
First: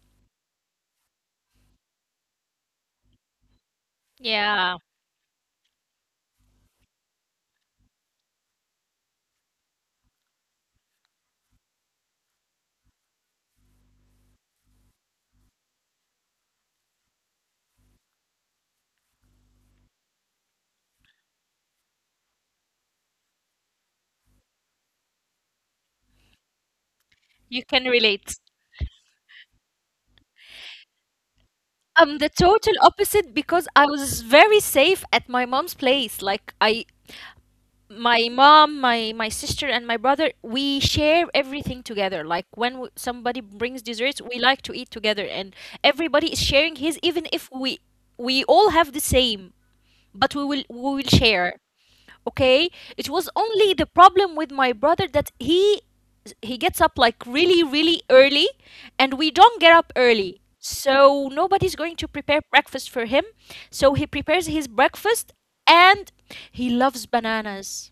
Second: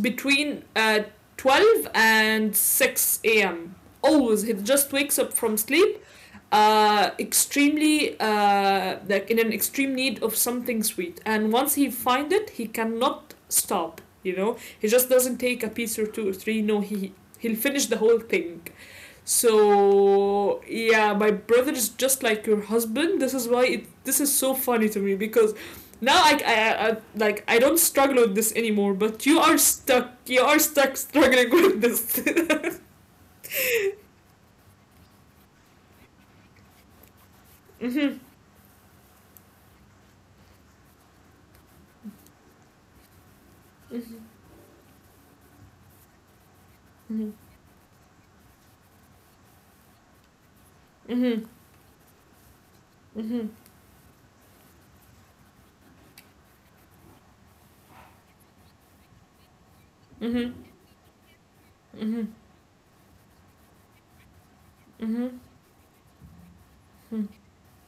Speaker 1: between 12 and 6 a.m. Always, he
Speaker 2: Yeah,
Speaker 1: just wakes up from sleep, extremely like in an extreme need of something sweet. And once he finds it, he cannot stop. You know, he just doesn't take a piece or two or three. No, he'll finish the whole thing. So yeah, my brother is just like your husband. This is why it this is so funny to me, because now I like I
Speaker 2: you
Speaker 1: don't
Speaker 2: can
Speaker 1: struggle with
Speaker 2: relate.
Speaker 1: this anymore, but you are stuck. You are stuck struggling with this.
Speaker 2: I'm the total opposite, because I was very safe at my mom's place. Like, I
Speaker 1: Mhm.
Speaker 2: my mom, my sister and my brother, we share everything together. Like, when somebody brings
Speaker 1: Mhm.
Speaker 2: desserts, we like to eat together, and everybody is sharing his. Even if we we all have the same, but we will
Speaker 1: Mhm.
Speaker 2: share, okay. It was
Speaker 1: Mhm.
Speaker 2: only the problem with my brother, that he gets up like really really early, and we don't get up early,
Speaker 1: Mhm.
Speaker 2: so nobody's going to
Speaker 1: Mhm.
Speaker 2: prepare breakfast for him. So he prepares his breakfast,
Speaker 1: Mhm.
Speaker 2: and he loves
Speaker 1: Mhm.
Speaker 2: bananas.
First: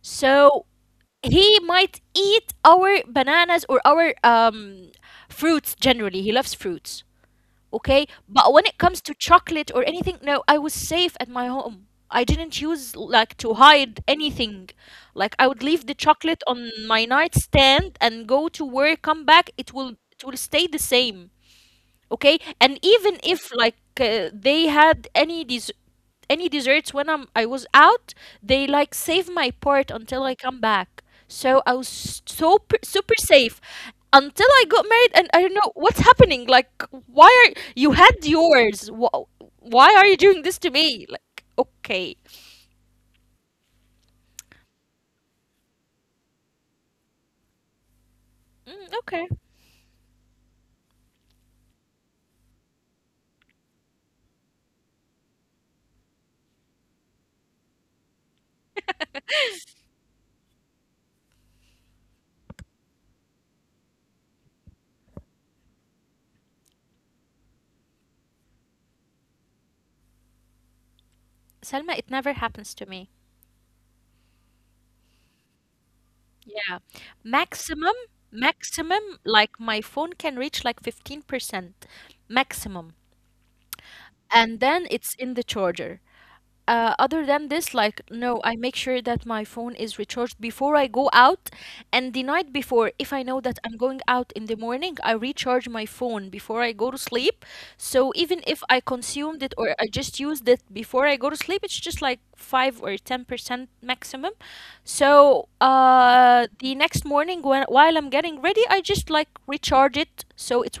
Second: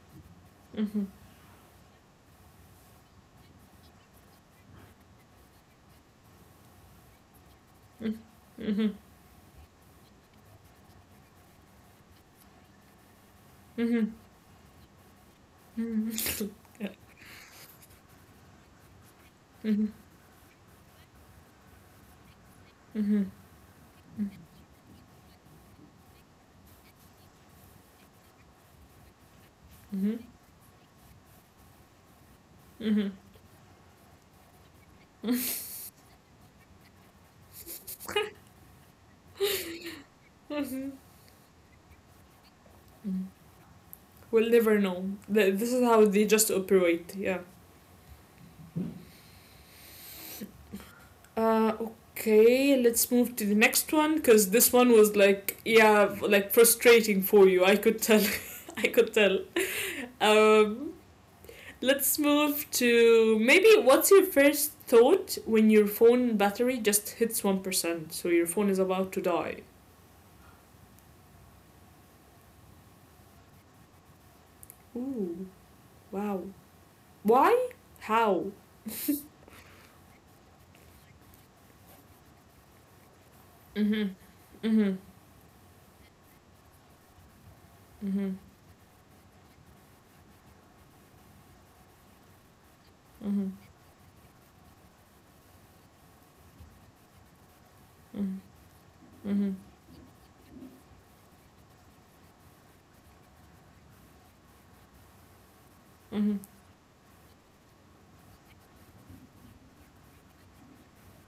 Speaker 2: So
Speaker 1: Mhm.
Speaker 2: he might eat our bananas or our fruits. Generally, he loves fruits, okay? But when
Speaker 1: Mhm. Mhm.
Speaker 2: it
Speaker 1: Mhm.
Speaker 2: comes to chocolate or anything, no, I was safe at my home. I didn't use like to hide
Speaker 1: Mhm.
Speaker 2: anything. Like, I would leave the chocolate on my nightstand and go to work, come back. It
Speaker 1: Mhm.
Speaker 2: will stay the same, okay. And even
Speaker 1: Mhm.
Speaker 2: if like they had any any desserts when I was out, they like save my part until I come back. So I was so
Speaker 1: Mhm.
Speaker 2: super safe until I got married, and I don't know what's happening. Like, why are you had yours why are you doing this to
Speaker 1: Mhm.
Speaker 2: me? Like, okay.
Speaker 1: Mhm. We'll never know. This is how they just operate. Yeah.
Speaker 2: Mm, okay.
Speaker 1: Okay, let's move to the next one because this one was like, yeah, like frustrating for you. I could tell. *laughs* I could tell. Um, let's move to maybe what's your first thought when your phone battery just hits 1%? So your phone is about to die.
Speaker 2: Selma, it never happens to me.
Speaker 1: Ooh, wow.
Speaker 2: Yeah,
Speaker 1: Why?
Speaker 2: maximum
Speaker 1: How?
Speaker 2: maximum like my phone can reach like 15%, maximum,
Speaker 1: Mm
Speaker 2: and
Speaker 1: hmm. Mm
Speaker 2: then
Speaker 1: hmm.
Speaker 2: it's in the charger. Other than this, like,
Speaker 1: Mm hmm.
Speaker 2: no, I make sure that my phone is recharged before I go out. And the night before, if
Speaker 1: Mm
Speaker 2: I
Speaker 1: hmm.
Speaker 2: know that I'm going out in the morning, I recharge my phone before I go to sleep. So
Speaker 1: Mm
Speaker 2: even if I
Speaker 1: hmm.
Speaker 2: consumed it or I just used it before I go to sleep, it's just like 5 or 10%, maximum. So
Speaker 1: Mm
Speaker 2: the next morning, when, while I'm getting ready, I just like recharge it, so it's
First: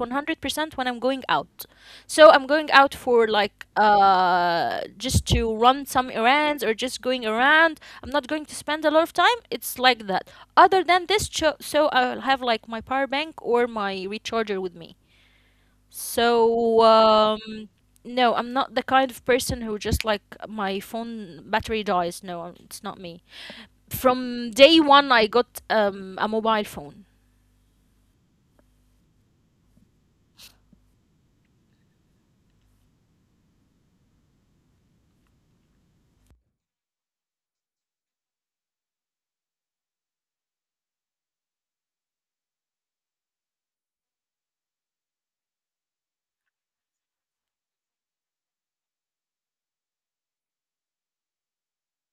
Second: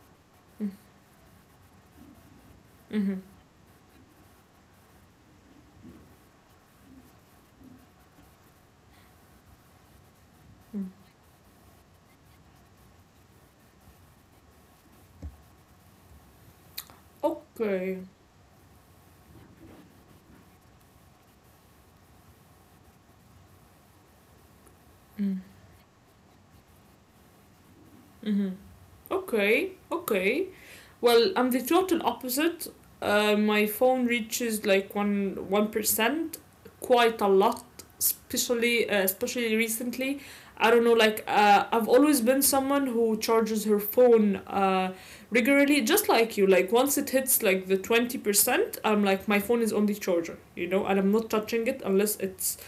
Speaker 1: hmm.
Speaker 2: 100% when I'm going out. So I'm going out
Speaker 1: Mm
Speaker 2: for like just to run some errands or just going around. I'm not going to spend a lot of time. It's like that.
Speaker 1: hmm.
Speaker 2: Other than this, so I'll have like my power bank or my recharger with me. So
Speaker 1: Okay.
Speaker 2: no, I'm not the kind of person who just like my phone battery dies. No, it's not me. From day
Speaker 1: Mm.
Speaker 2: one, I got a mobile phone.
Speaker 1: Mm-hmm. Okay, okay. Well, I'm the total opposite. My phone reaches like one percent, quite a lot, especially especially recently. I don't know, like I've always been someone who charges her phone regularly, just like you. Like once it hits like the 20%, I'm like my phone is on the charger, you know, and I'm not touching it unless it's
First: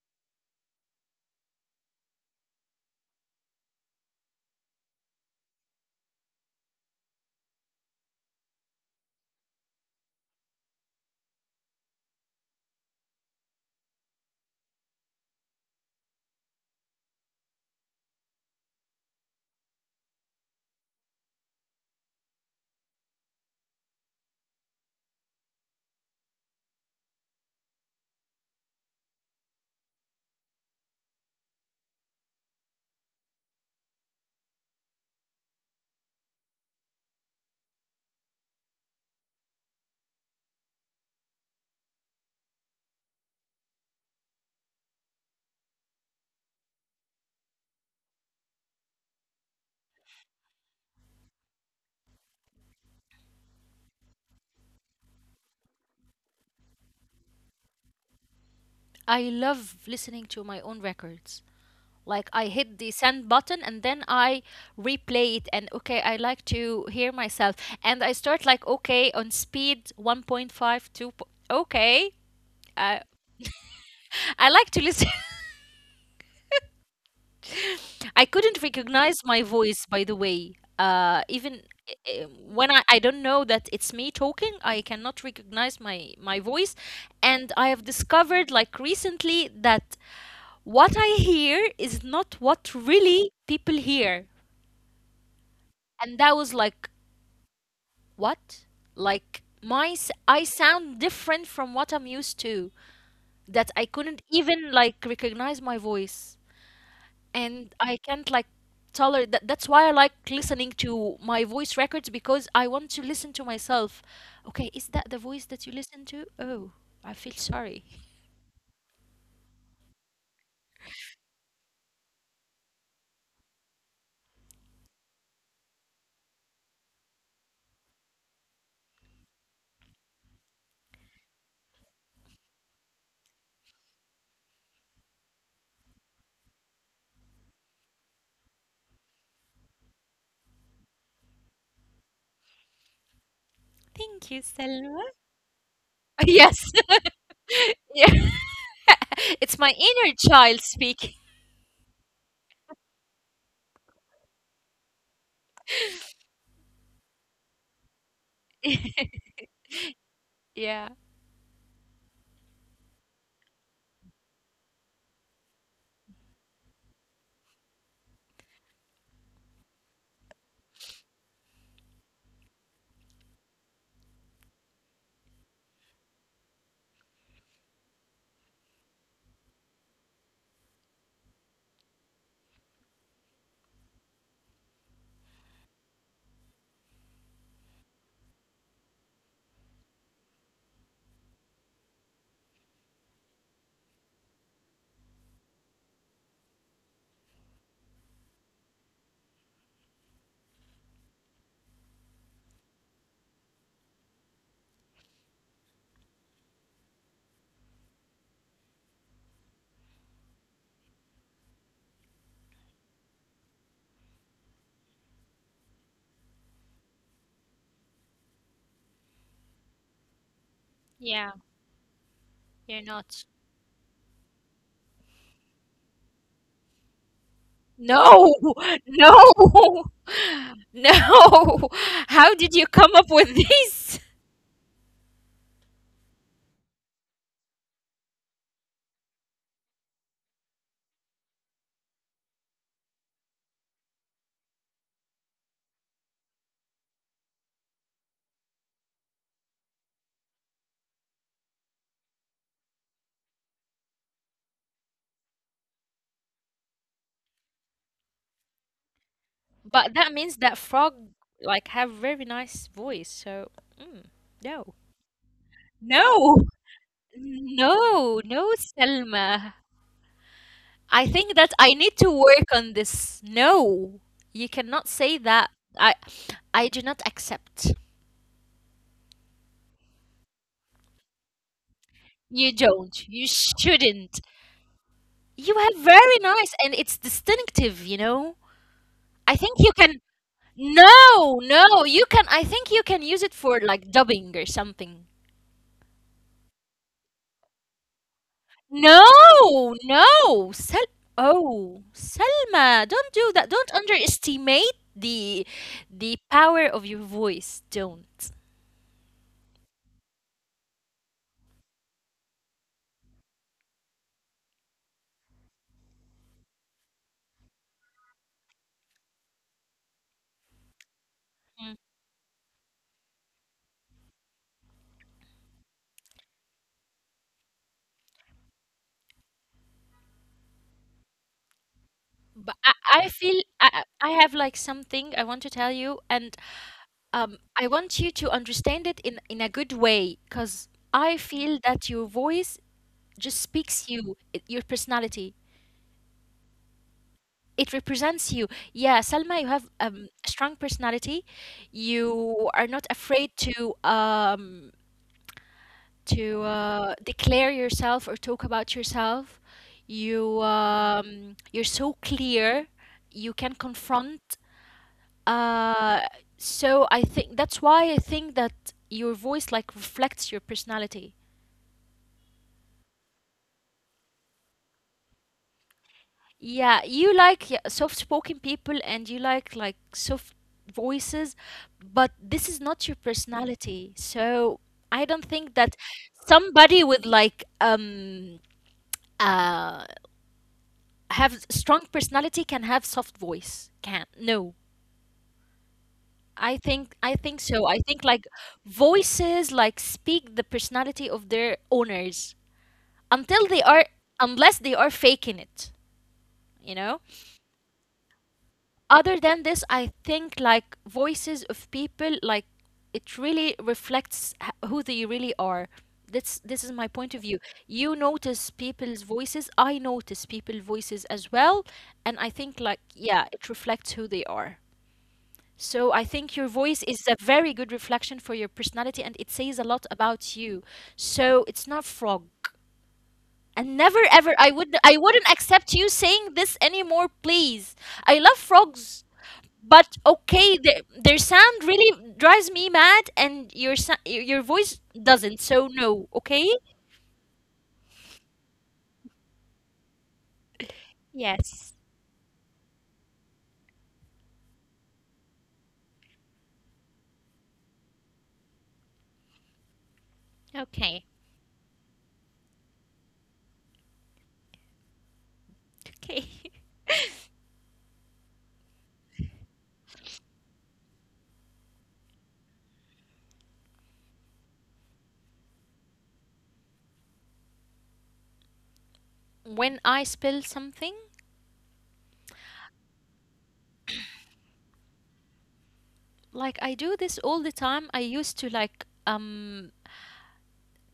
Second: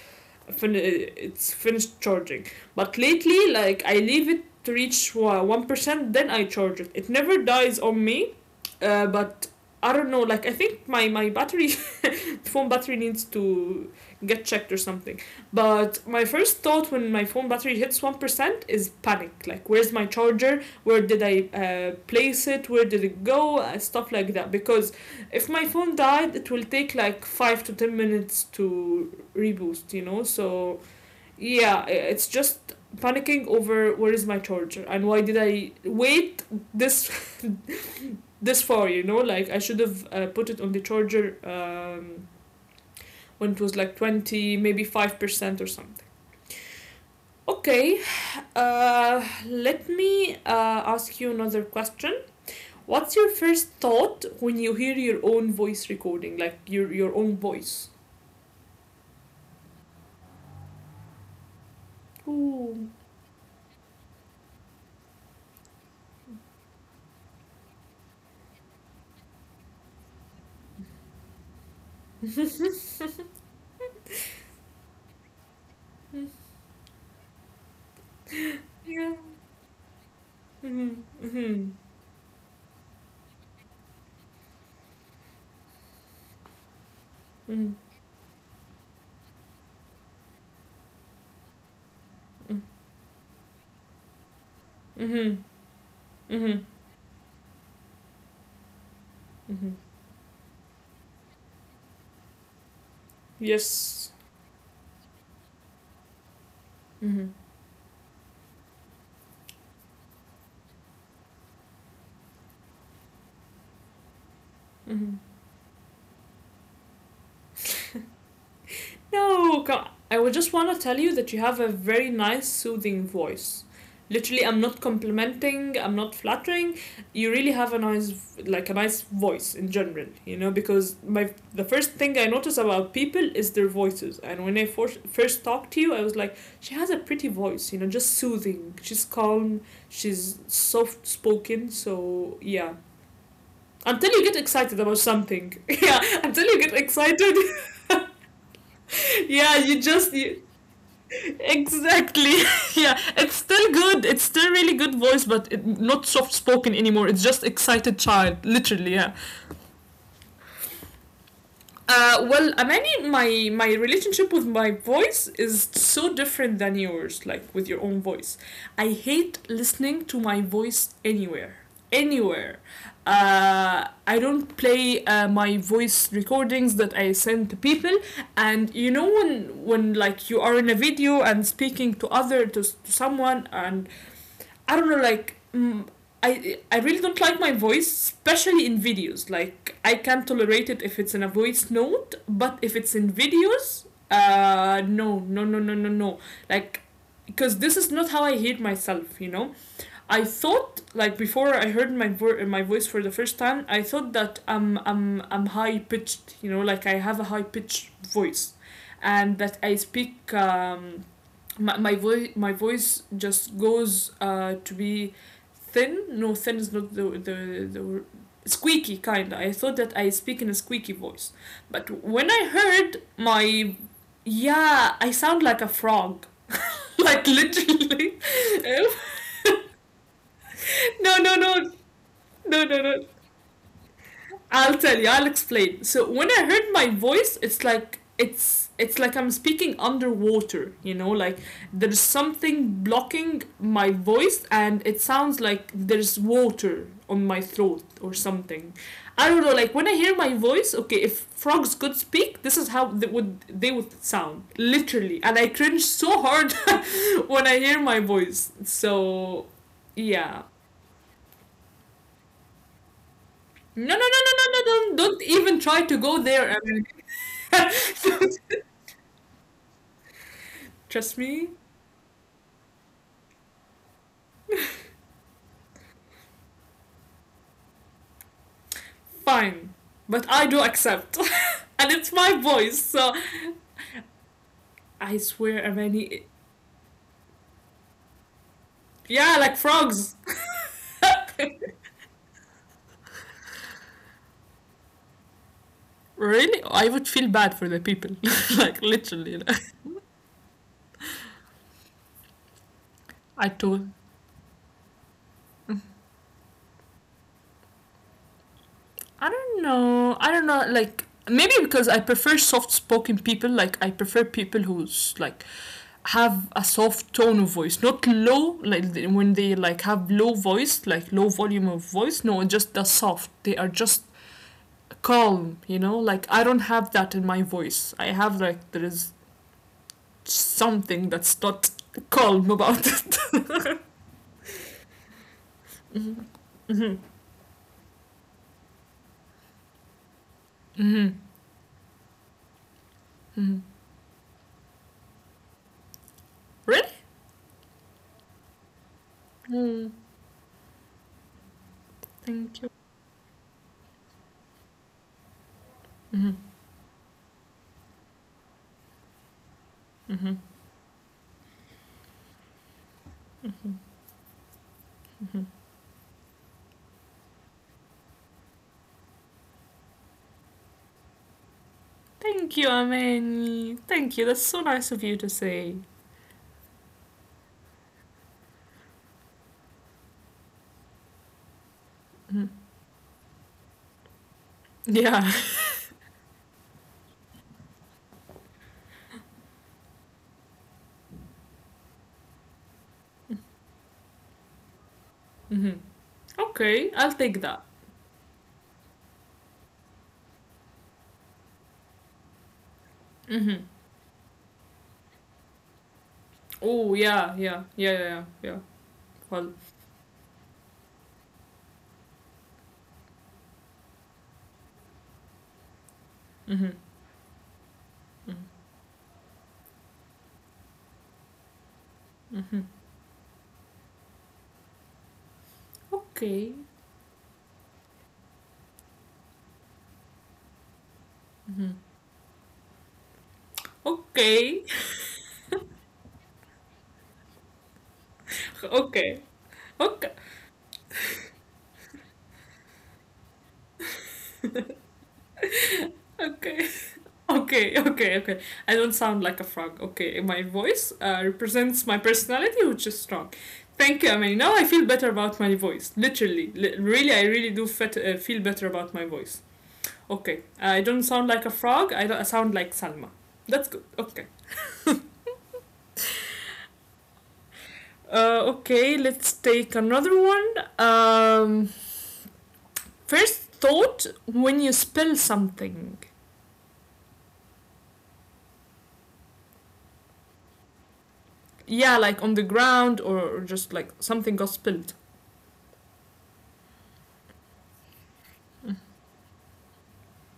Speaker 1: it's finished charging. But lately, like I leave it to reach 1%, then I charge it. It never dies on me, but I don't know. Like I think my my battery *laughs* phone battery needs to get checked or something. But my first thought when my phone battery hits 1% is panic. Like where's my charger? Where did I place it? Where did it go? Stuff like that. Because if my phone died, it will take like 5 to 10 minutes to reboost. So yeah, it's just panicking over where is my charger and why did I wait this this far? Like I should have put it on the charger when it was like 20, maybe 5% or something. Okay, let me ask you another question. What's your first thought when you hear your own voice recording, like your own voice?
Speaker 2: I love listening to my own records. Like, I hit the send
Speaker 1: Ooh.
Speaker 2: button and then I replay it, and okay, I like to hear myself. And I start like, okay, on speed 1.52 okay. Uh, *laughs* I like to listen. *laughs* I couldn't recognize my voice, by the way.
Speaker 1: Mhm.
Speaker 2: Even
Speaker 1: Mhm.
Speaker 2: uh, when I don't know that it's me talking, I cannot recognize my voice. And I have
Speaker 1: Mhm.
Speaker 2: discovered like recently that what I hear is not what really people hear.
Speaker 1: Mhm.
Speaker 2: And that was like,
Speaker 1: Mhm.
Speaker 2: what? Like, my
Speaker 1: Mhm.
Speaker 2: I sound different from what I'm used to. That I couldn't
Speaker 1: Yes.
Speaker 2: even like recognize my voice. And
Speaker 1: Mhm.
Speaker 2: I can't like tolerate that. That's why I like listening to my voice records, because I want to listen to myself. Okay, is that the voice
Speaker 1: Mhm.
Speaker 2: that you listen to? Oh, I feel sorry.
Speaker 1: *laughs* no, co- I would just want to tell you that you have a very nice, soothing voice. Literally, I'm not complimenting. I'm not flattering. You really have a nice, like a nice voice in general. You know, because my the first thing I notice about people is their voices. And when I first talked to you, I was like, she has a pretty voice. You know, just soothing. She's calm. She's soft spoken. So yeah,
Speaker 2: Thank you,
Speaker 1: until you get
Speaker 2: Selma.
Speaker 1: excited about something. *laughs*
Speaker 2: *laughs*
Speaker 1: Yeah,
Speaker 2: Yes.
Speaker 1: until
Speaker 2: *laughs*
Speaker 1: you get excited.
Speaker 2: Yeah.
Speaker 1: *laughs*
Speaker 2: It's my
Speaker 1: Yeah,
Speaker 2: inner child speaking.
Speaker 1: exactly. *laughs* Yeah, it's still good. It's still really good voice, but not soft spoken anymore. It's just excited
Speaker 2: *laughs*
Speaker 1: child literally. Yeah.
Speaker 2: Yeah.
Speaker 1: Well, I mean, my relationship with my voice is so different than yours, like with your own voice. I hate listening to my voice anywhere, anywhere. I don't play my voice recordings that I send to people, and you know when when you are in a video and speaking to to someone and I don't know, like I really don't like my voice, especially in videos. Like I can tolerate it if it's in a voice note, but if it's in videos, no, no, no, no, no, no. Like because this is not how I hear myself, you know. I thought like before I heard my voice for the first time, I thought that I'm high pitched, you know, like I have a high pitched voice, and that I speak my voice just goes to be thin. No, thin is not the squeaky kind. I thought that I speak in a
Speaker 2: Yeah,
Speaker 1: squeaky voice, but
Speaker 2: you're
Speaker 1: when I
Speaker 2: not.
Speaker 1: heard my, yeah, I sound like a frog. *laughs* Like
Speaker 2: No, *laughs*
Speaker 1: literally.
Speaker 2: no,
Speaker 1: *laughs*
Speaker 2: no.
Speaker 1: No, no, no,
Speaker 2: How did you come up with
Speaker 1: no, no, no.
Speaker 2: this?
Speaker 1: I'll tell you. I'll explain. So when I heard my voice, it's like it's like I'm speaking underwater. You know, like there's something blocking my voice, and it sounds like there's water on my throat or something. I don't know. Like when I hear my voice, okay, if frogs could speak, this is how they would sound literally. And I cringe so hard *laughs* when I hear my voice.
Speaker 2: But that
Speaker 1: So
Speaker 2: means that frog
Speaker 1: yeah,
Speaker 2: like have very nice voice. So, mm, no.
Speaker 1: no, no, no, no, no, no, don't
Speaker 2: No.
Speaker 1: even try to go there. I mean,
Speaker 2: No, no, Selma. I think that
Speaker 1: *laughs*
Speaker 2: I
Speaker 1: trust
Speaker 2: need to
Speaker 1: me,
Speaker 2: work on this. No. You cannot say that. I I do not accept.
Speaker 1: fine. But I do accept. *laughs* And
Speaker 2: You
Speaker 1: it's my
Speaker 2: don't.
Speaker 1: voice,
Speaker 2: You
Speaker 1: so
Speaker 2: shouldn't.
Speaker 1: I
Speaker 2: You have
Speaker 1: swear,
Speaker 2: very nice
Speaker 1: Amani.
Speaker 2: and it's distinctive, you know? I think
Speaker 1: Yeah,
Speaker 2: you
Speaker 1: like
Speaker 2: can
Speaker 1: frogs.
Speaker 2: No, no,
Speaker 1: *laughs*
Speaker 2: you can. I think you can use it for like dubbing or something.
Speaker 1: Really? I would feel bad for the people. *laughs* Like,
Speaker 2: No,
Speaker 1: literally. Like,
Speaker 2: no, Sel. Oh, Selma, don't do that.
Speaker 1: I
Speaker 2: Don't
Speaker 1: told.
Speaker 2: underestimate the power of your voice. Don't.
Speaker 1: I don't know. I don't know. Like, maybe because I prefer soft spoken people. Like, I prefer people who's like have a soft tone of voice, not low. Like when they like have low voice, like low volume
Speaker 2: Mm.
Speaker 1: of voice, no, just the soft, they are just calm, you know. Like I don't have that in my voice. I have like there is something that's not
Speaker 2: But
Speaker 1: calm about
Speaker 2: I
Speaker 1: it.
Speaker 2: feel I I have like something I want to tell you, and
Speaker 1: *laughs* Mm-hmm.
Speaker 2: I want you to understand it in a good way, because I
Speaker 1: Mm-hmm.
Speaker 2: feel that your voice just
Speaker 1: Mm-hmm.
Speaker 2: speaks you, your personality.
Speaker 1: Really.
Speaker 2: It represents you. Yeah, Salma, you have
Speaker 1: Mm.
Speaker 2: a strong personality. You are
Speaker 1: Thank
Speaker 2: not
Speaker 1: you.
Speaker 2: afraid to
Speaker 1: Mm-hmm.
Speaker 2: declare yourself or talk about yourself. You
Speaker 1: Mm-hmm.
Speaker 2: you're so clear. You can confront. Uh, so I think that's why I think that your voice like reflects your personality.
Speaker 1: Thank you, Amani. Thank you. That's so nice of you to say.
Speaker 2: Yeah, you like, yeah, soft-spoken people, and you like soft voices, but this is not your personality. So I don't think
Speaker 1: Yeah.
Speaker 2: that somebody with like uh have strong personality can have soft voice. Can no.
Speaker 1: Mm-hmm.
Speaker 2: I
Speaker 1: Okay,
Speaker 2: think
Speaker 1: I'll
Speaker 2: so. I
Speaker 1: take that.
Speaker 2: think like voices like speak the personality of their owners until they are
Speaker 1: Mm-hmm.
Speaker 2: unless they are faking it, you know?
Speaker 1: Oh yeah, yeah, yeah, yeah, yeah. Ja.
Speaker 2: Other than this, I
Speaker 1: Voll.
Speaker 2: think like voices of people like it really reflects who they really are. This is my point
Speaker 1: Mhm.
Speaker 2: of view. You notice
Speaker 1: Mhm.
Speaker 2: people's voices, I notice people's voices as well, and I think like, yeah, it reflects who they are. So I think your voice
Speaker 1: Okay.
Speaker 2: is a very good reflection for your personality, and it says a lot about you. So it's not frog, and never ever I would I
Speaker 1: Okay.
Speaker 2: wouldn't accept you saying this anymore, please. I love frogs,
Speaker 1: *laughs* Okay.
Speaker 2: but okay,
Speaker 1: Okay.
Speaker 2: the, their sound really drives me mad, and your your voice doesn't. So no, okay?
Speaker 1: Okay. *laughs* Okay. Okay. Okay. I don't sound like a frog. Okay. My voice
Speaker 2: Yes.
Speaker 1: represents my personality, which is strong. Thank you. I mean, now I feel better about my voice. Literally, really, I really do feel better about my voice. Okay.
Speaker 2: Okay.
Speaker 1: I don't sound like a frog. I, don't, I sound like Salma. That's good. Okay.
Speaker 2: Okay. *laughs*
Speaker 1: Okay. Let's take another one. Um. First thought when you spill something.
Speaker 2: When I spill something,
Speaker 1: Yeah, like on the ground or just like something got spilled.
Speaker 2: like I do this all the time, I used to like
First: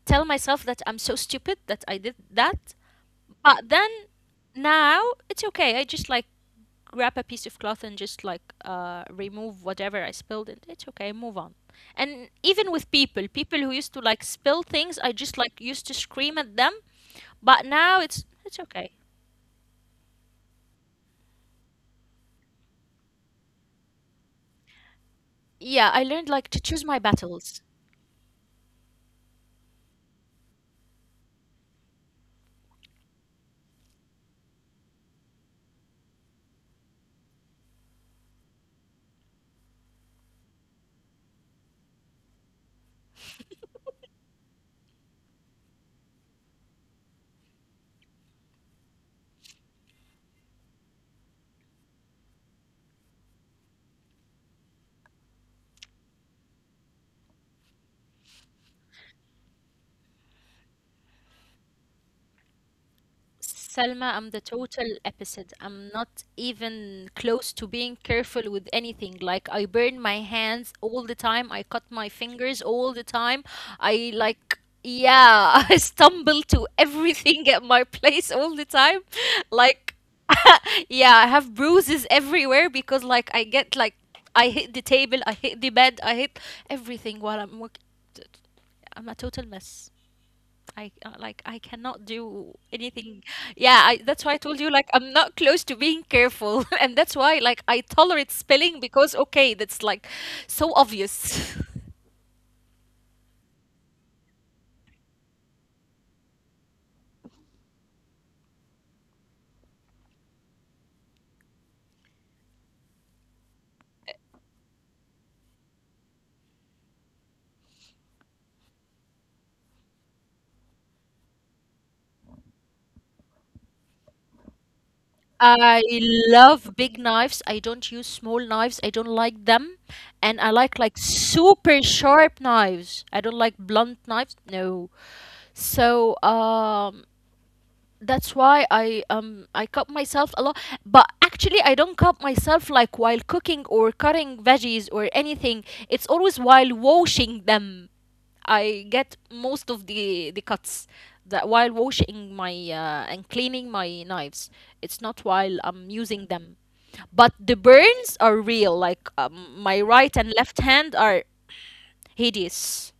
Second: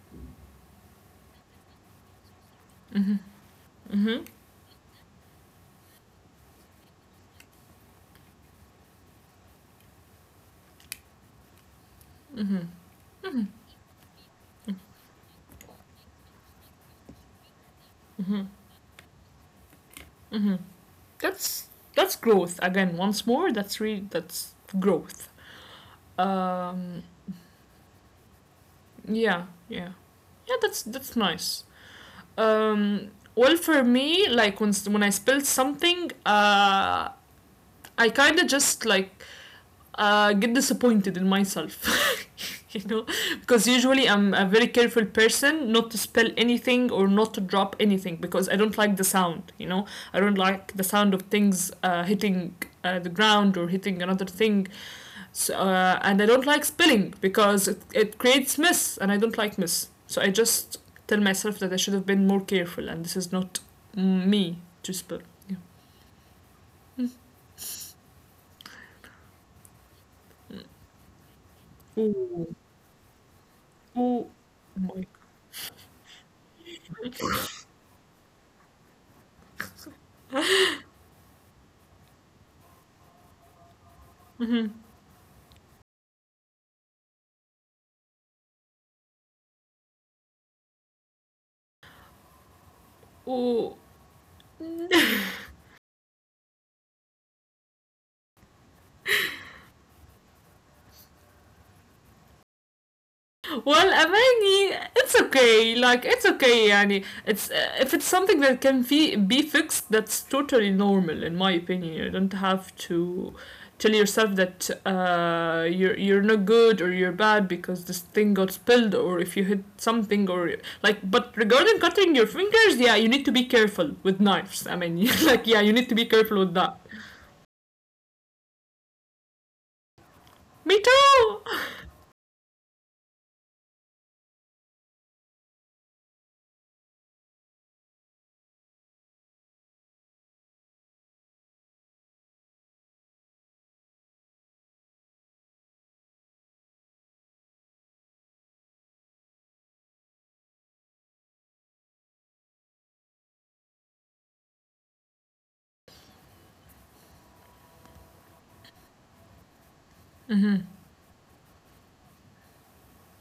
Speaker 2: tell myself that I'm so stupid that I did that.
Speaker 1: Mm-hmm.
Speaker 2: But then
Speaker 1: Mm-hmm.
Speaker 2: now it's okay. I just like grab a piece of cloth and just like remove whatever I spilled, and it's okay, move on. And even
Speaker 1: Mm-hmm.
Speaker 2: with people, people who used to like spill things, I just like used to scream at them, but now
Speaker 1: Mm-hmm.
Speaker 2: it's okay.
Speaker 1: Mm-hmm. That's that's growth again. Once more, that's really that's growth.
Speaker 2: Yeah, I learned like to choose my
Speaker 1: Um,
Speaker 2: battles.
Speaker 1: yeah, yeah, yeah. That's nice. Well, for me, like when I spilled something, I kind of just like get disappointed in myself. *laughs* You know, because usually I'm a very careful person not to spill anything or not to drop anything, because I don't like the sound, you know. I don't like the sound of things hitting the ground or hitting another thing. And I don't like spilling because it creates mess and I don't like mess. So I just tell myself that I should have been more careful and this is not
Speaker 2: Salma, I'm the
Speaker 1: me
Speaker 2: total
Speaker 1: to spill.
Speaker 2: opposite.
Speaker 1: Yeah.
Speaker 2: I'm not even close to being careful with anything. Like, I burn my hands all the time. I cut my
Speaker 1: Ooh.
Speaker 2: fingers all the time.
Speaker 1: Ooh,
Speaker 2: I
Speaker 1: oh
Speaker 2: like,
Speaker 1: my.
Speaker 2: yeah, *laughs* I stumble to everything at my place all the time. *laughs* Like *laughs* yeah, I have bruises everywhere because like I get like I hit the table, I hit the bed, I hit everything while I'm working. I'm a total mess. I like I cannot do anything.
Speaker 1: Ooh.
Speaker 2: Yeah, that's why I told you like I'm not close to being careful, *laughs* and that's why like I tolerate spelling because, okay, that's like so obvious. *laughs*
Speaker 1: Well, والاغاني it's okay. Like it's okay يعني. It's if it's something that can be fixed, that's totally normal in my opinion. You don't have to tell yourself that you're not good or you're bad because this thing got spilled or if you hit something or like. But regarding cutting your fingers, yeah, you need to be careful with knives, I mean. *laughs* Like yeah, you need to be
Speaker 2: I
Speaker 1: careful with that.
Speaker 2: love big knives. I don't use small knives. I don't like them,
Speaker 1: Me
Speaker 2: and I like
Speaker 1: too.
Speaker 2: super sharp knives. I don't like blunt knives. No. So that's why I cut myself a lot, but actually I don't cut myself like while cooking or cutting veggies or anything. It's always while washing them. I get most of the cuts that while washing my and cleaning my knives. It's not while I'm using them. But the burns are real. Like my right and left hand are hideous.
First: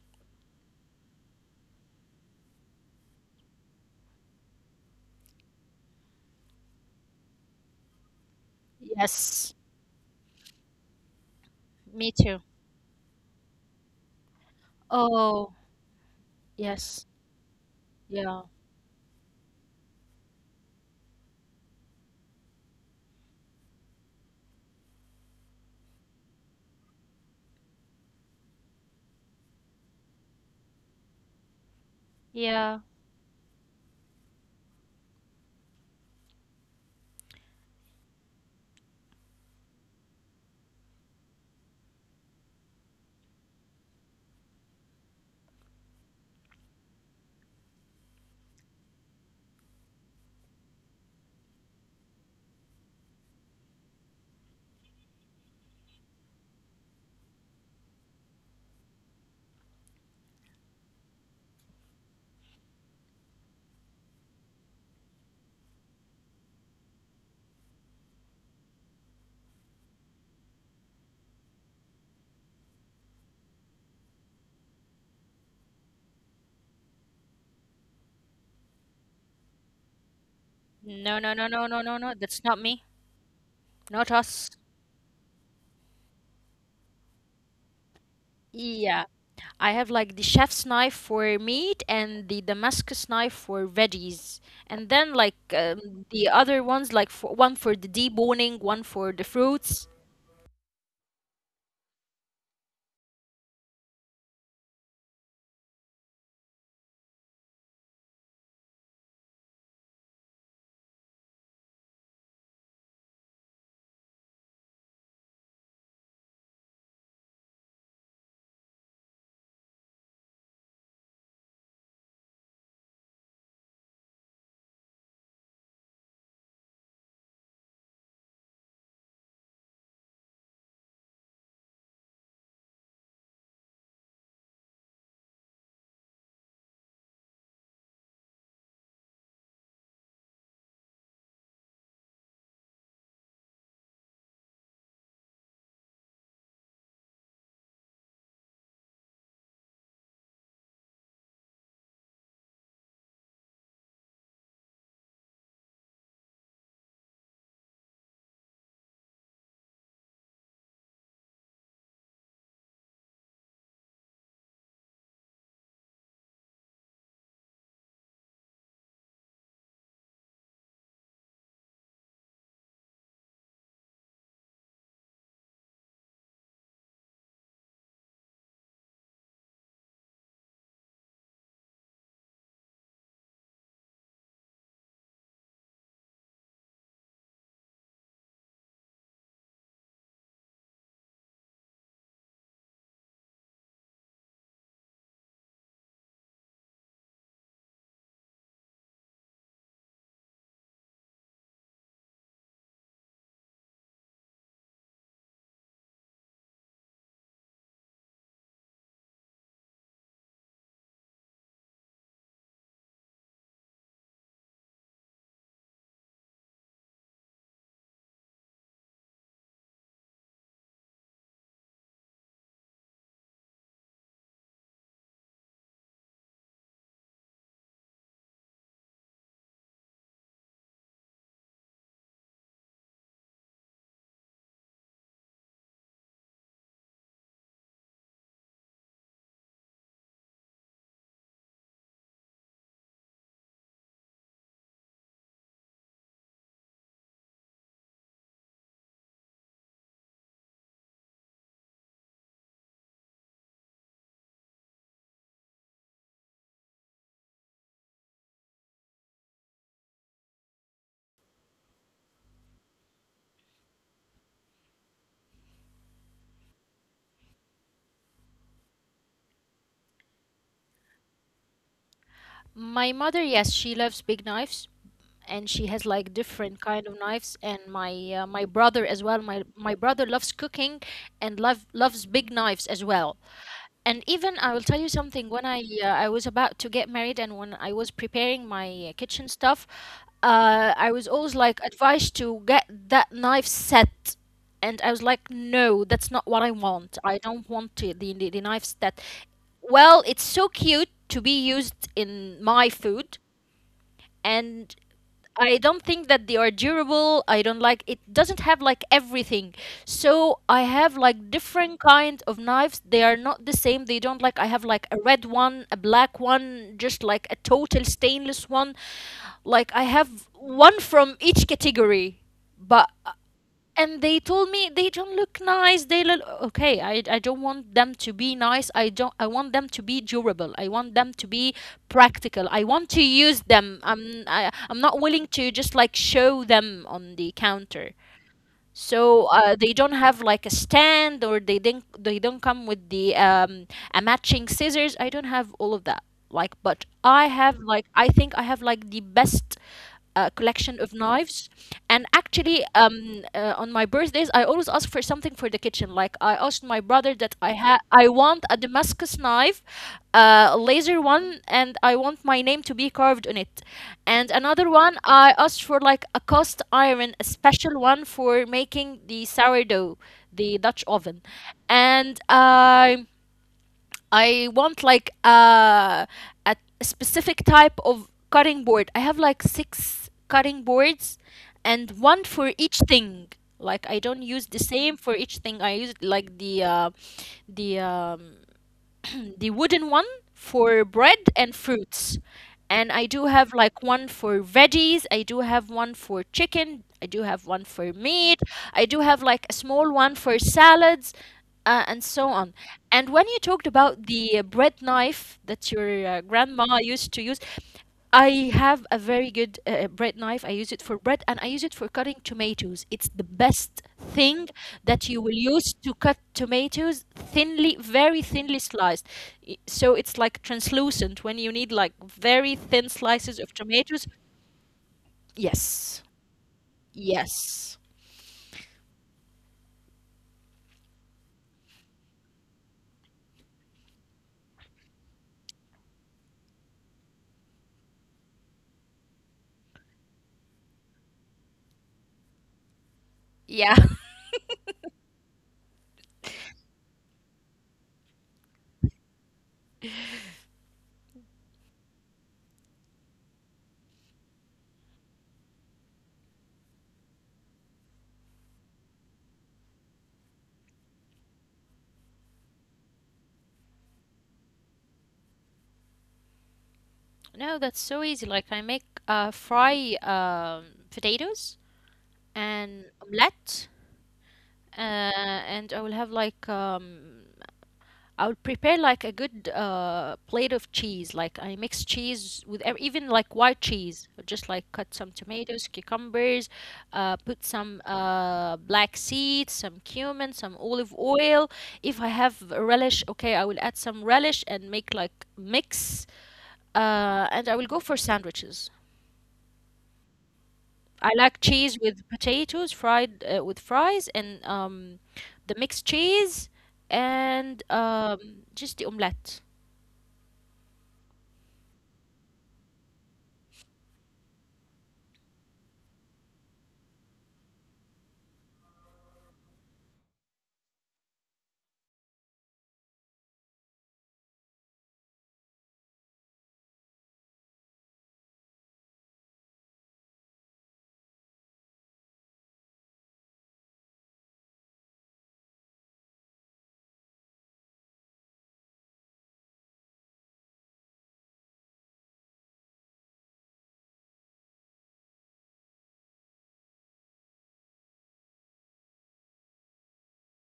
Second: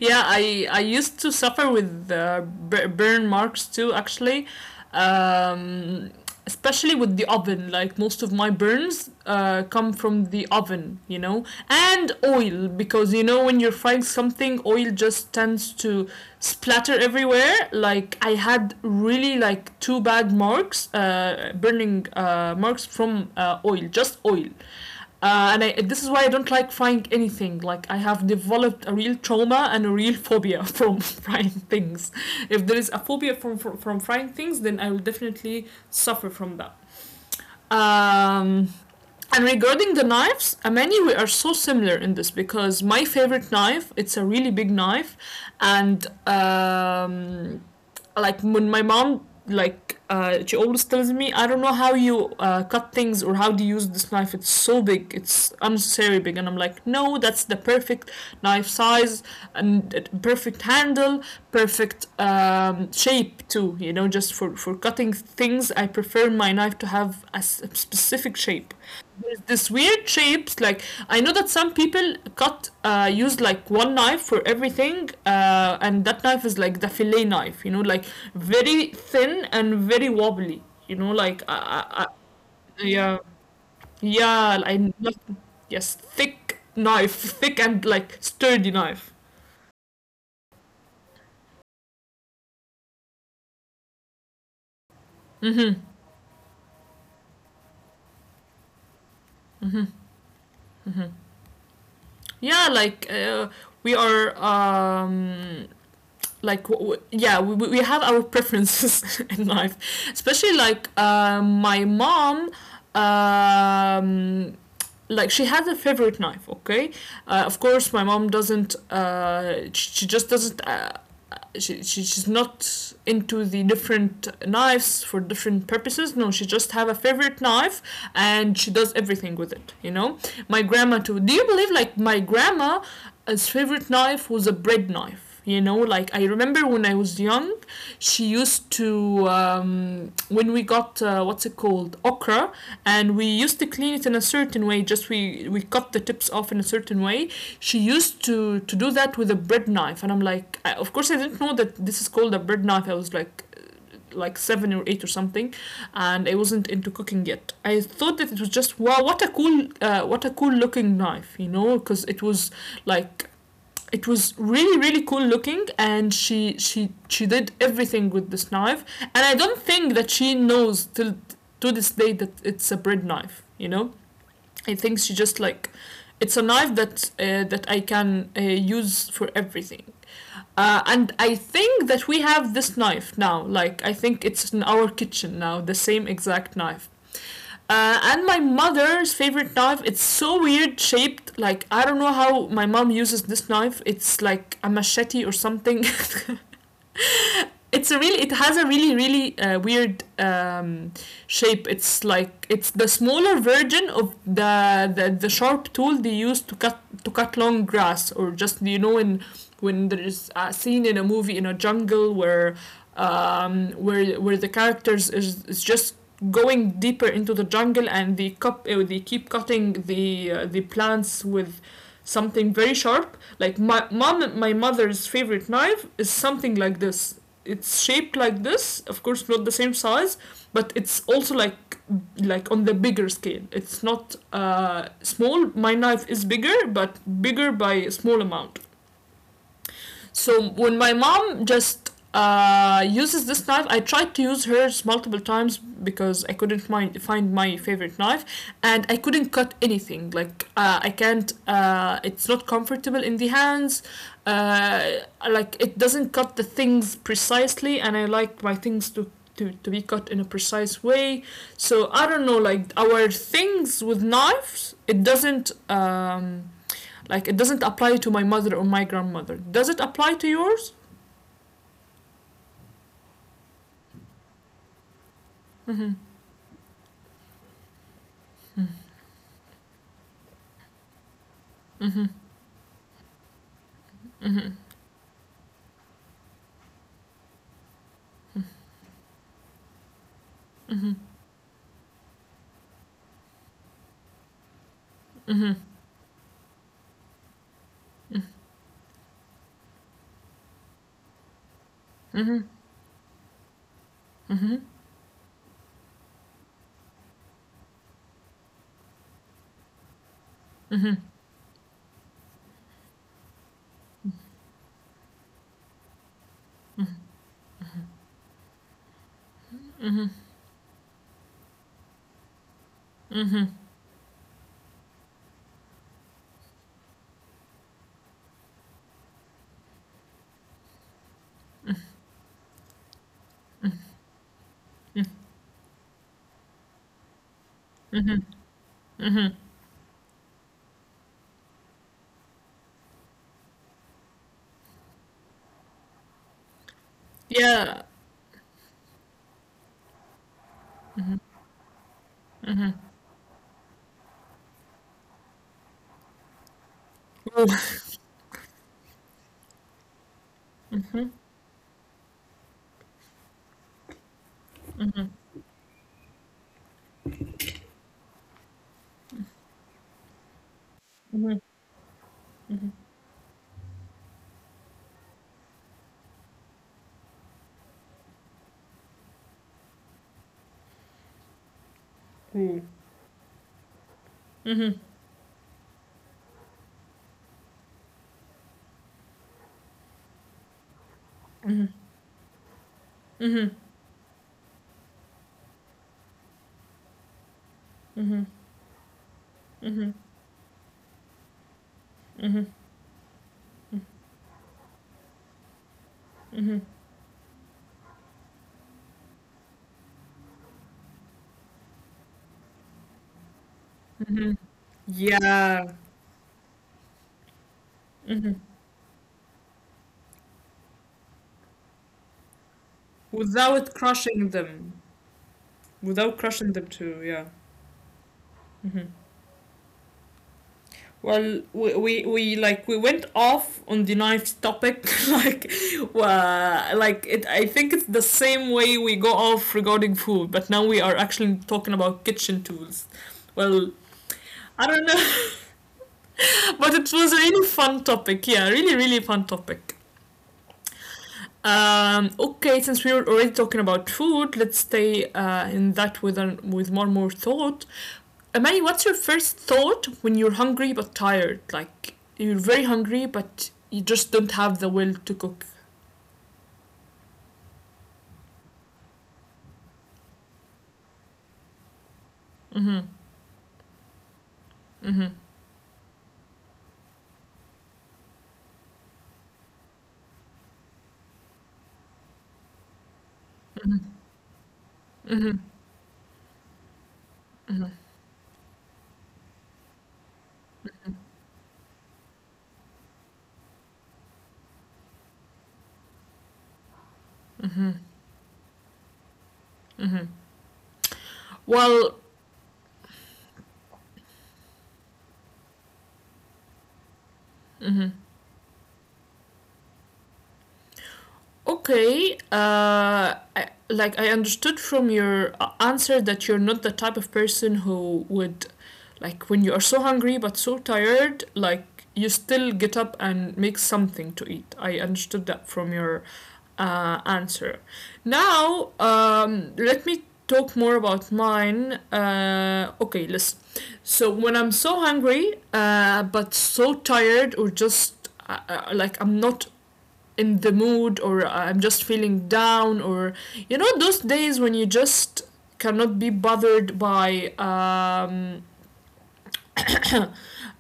Speaker 1: Yeah, I used to suffer with burn marks too, actually. Um, especially with the oven, like most of my burns
Speaker 2: Yes,
Speaker 1: come from the oven, you know,
Speaker 2: me
Speaker 1: and
Speaker 2: too.
Speaker 1: oil, because you know when you're frying something, oil just
Speaker 2: Oh,
Speaker 1: tends to splatter
Speaker 2: yes.
Speaker 1: everywhere. Like I
Speaker 2: Yeah.
Speaker 1: had really like two bad marks, burning marks from oil, just oil. This is why I don't like frying anything. Like I have developed a real trauma and a real phobia from *laughs* frying things. If
Speaker 2: Yeah.
Speaker 1: there is a phobia from frying things, then I will definitely suffer from that. Um, and regarding the knives, Amani, we are so similar in this, because my favorite knife, it's a really big knife, and like when my mom like she always tells me I don't know how you cut things or how do you use this knife. It's so big. It's unnecessary big, and I'm like, no, that's the perfect knife size and perfect handle, perfect shape too. You know, just for cutting things, I prefer my knife to have a specific shape. There's this weird shapes like I know that some people cut use like one knife for everything, and that knife is like the fillet knife, you know, like very thin and very wobbly, you know,
Speaker 2: No, no,
Speaker 1: like
Speaker 2: no, no, no, no, no. That's not me.
Speaker 1: yeah,
Speaker 2: Not us.
Speaker 1: yeah I yes, thick knife, thick and like sturdy
Speaker 2: Yeah.
Speaker 1: knife.
Speaker 2: I have like the chef's knife for meat and the Damascus knife for veggies. And then like the other ones, like for, one for the deboning, one for the fruits.
Speaker 1: Yeah, like we are like yeah, we have our preferences *laughs* in life, especially like my mom, um, like she has a favorite knife, okay. Of course, my mom doesn't just doesn't she's not into the different knives for different purposes. No, she just have a favorite knife and she does everything with it, you know. My grandma too. Do you believe like my grandma's favorite knife was a bread knife? You know, like I remember when I was young, she used to when we got what's it called, okra, and we used to clean it in a certain way, just we cut the tips off in a certain way. She used to do that with a bread knife, and I'm like, of course I didn't know that this is called a bread knife. I was like seven or eight or something, and I wasn't into cooking yet. I thought that it was just wow, what a cool looking knife, you know, because it was like it was really really cool looking, and she did everything with this knife. And I don't think that she knows till to this day that it's a bread knife, you know. I think she just it's a knife that that I can use for everything. And I think that we have this knife now. Like, I think it's in our kitchen now, the same exact knife. And my mother's favorite knife, it's so weird shaped. Like, I don't know how my mom uses this knife. It's like a machete or something. *laughs* It's a really it has a really really weird shape. It's like it's the smaller version of the sharp tool they use to cut long grass, or just you know, in when there's a scene in a movie in a jungle where where the characters is just going deeper into the jungle, and they cup they keep cutting the plants with something very sharp. Like my mother's favorite knife is something like this. It's shaped like this. Of course, not the same size, but it's also like on the bigger scale. It's not small. My knife is bigger, but bigger by a small amount. So when my mom just uses this knife, I tried to use hers multiple times because I couldn't find my favorite knife, and I couldn't cut anything. Like I can't. It's not comfortable in the hands. Uh, like it doesn't cut the things precisely, and I like my things to be cut in a precise way. So I don't know, like our things with knives, it doesn't like it doesn't apply to my mother or my grandmother. Does it apply to yours?
Speaker 2: My mother, yes, she loves big knives, and she has like
Speaker 1: Mm-hmm.
Speaker 2: different kind of knives, and my my brother as well. My brother loves cooking and loves big knives
Speaker 1: Mm-hmm.
Speaker 2: as well. And even I will tell you
Speaker 1: Mm-hmm.
Speaker 2: something. When I was about to get married, and when I was preparing my kitchen stuff, I was always
Speaker 1: Mm-hmm.
Speaker 2: like advised to get that knife set, and I was like, no, that's
Speaker 1: Mm-hmm.
Speaker 2: not what I want. I don't want to, the knife set. Well, it's so cute to be used in my
Speaker 1: Mm-hmm.
Speaker 2: food, and
Speaker 1: Mm-hmm.
Speaker 2: I don't think that they are durable. I don't like it doesn't have like everything. So I have like
Speaker 1: Mm-hmm. Mm-hmm.
Speaker 2: different kind of knives. They are not the same. They don't I have like a red one, a black one, just like a total stainless one. Like I have one from each category. But
Speaker 1: Mm-hmm.
Speaker 2: and they told me they don't look nice, they look okay. I don't want them to be nice, I don't, I want them to be durable, I want them to be practical, I want to use them. I'm not willing to just like show them on the counter.
Speaker 1: Mm-hmm.
Speaker 2: So
Speaker 1: Mm-hmm.
Speaker 2: they don't have like a stand, or they don't come with the a matching scissors. I don't have all of that. Like, but I have
Speaker 1: Yeah.
Speaker 2: like I think I have like the best collection of knives. And actually,
Speaker 1: Mm-hmm.
Speaker 2: on my birthdays, I always ask for something for the kitchen. Like I asked my brother that I want a Damascus knife, a laser
Speaker 1: Mm-hmm.
Speaker 2: one, and I want my name to be carved on it. And another one
Speaker 1: Mm-hmm.
Speaker 2: I asked for like a cast iron, a special one for making the sourdough, the Dutch oven.
Speaker 1: Mm-hmm. Mm-hmm.
Speaker 2: And
Speaker 1: Mm-hmm.
Speaker 2: I want like a specific type of cutting board. I have like six cutting boards and one for
Speaker 1: Mm-hmm.
Speaker 2: each thing. Like I don't use the
Speaker 1: Mm-hmm.
Speaker 2: same for each thing. I use like the *clears throat* the wooden one for bread and fruits. And I do have like one for veggies, I do have one for chicken, I do have one for meat, I do have like a small one for salads, and so on. And when you talked about the bread knife that your grandma used to use, I have a very good bread knife. I use it for bread and I use it for cutting tomatoes. It's the best
Speaker 1: Mm-hmm. Mm-hmm.
Speaker 2: thing that you will
Speaker 1: Yeah.
Speaker 2: use to cut tomatoes thinly, very
Speaker 1: Mm-hmm.
Speaker 2: thinly sliced. So it's like translucent when you need like very thin slices of
Speaker 1: Without
Speaker 2: tomatoes.
Speaker 1: crushing them.
Speaker 2: Yes.
Speaker 1: Without crushing them too, yeah.
Speaker 2: Yes.
Speaker 1: Hmm. Well, we like we went off on the knife topic *laughs* like it I think it's the same way we go off regarding food, but now we are actually talking about kitchen tools. Well,
Speaker 2: Yeah. *laughs*
Speaker 1: I don't know. *laughs* But it was a really fun topic. Yeah, really really fun topic. Okay, since we were already talking about food, let's stay in that with with more thought. Amani, what's your first thought when you're hungry but tired? Like you're very hungry but you just don't have the will to cook.
Speaker 2: No, that's so easy. Like I make fry potatoes
Speaker 1: Mm-hmm.
Speaker 2: and omelette, uh,
Speaker 1: Mm-hmm.
Speaker 2: and I will have like I would prepare like a good plate of cheese. Like I mix cheese with even like white
Speaker 1: Mm-hmm.
Speaker 2: cheese. Just like cut some
Speaker 1: Mm-hmm.
Speaker 2: tomatoes, cucumbers, put
Speaker 1: Mm-hmm.
Speaker 2: some black seeds, some cumin, some olive oil. If I have a relish, okay, I will add some relish and make like mix. And I will go for sandwiches. I like cheese
Speaker 1: Well,
Speaker 2: with potatoes, fried with fries, and the mixed cheese, and just the omelette.
Speaker 1: okay, like I understood from your answer that you're not the type of person who would, like, when you are so hungry but so tired, like, you still get up and make something to eat. I understood that from your answer. Now, let me talk more about mine. Okay, listen. So, when I'm so hungry but so tired, or just like I'm not in the mood, or I'm just feeling down, or you know those days when you just cannot be bothered by um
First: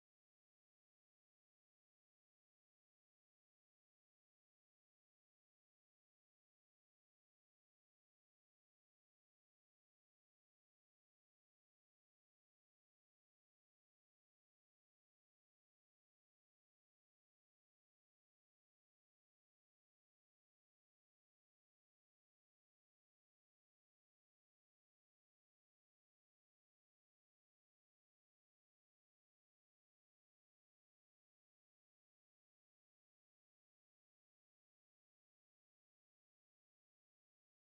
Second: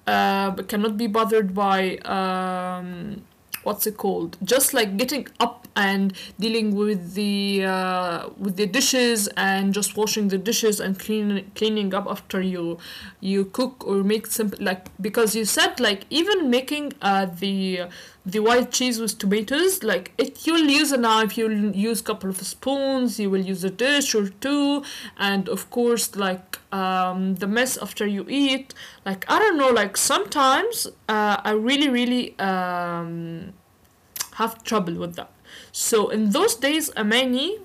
Speaker 1: uh cannot be bothered by what's it called, just like getting up and dealing with the dishes, and just washing the dishes and cleaning up after you you cook or make some like, because you said like even making the white cheese with tomatoes like it, you'll use a knife, you'll use a couple of spoons, you will use a dish or two. And of course like the mess after you eat. Like I don't know, like sometimes I really really um, have trouble with that. So in those days, Amani,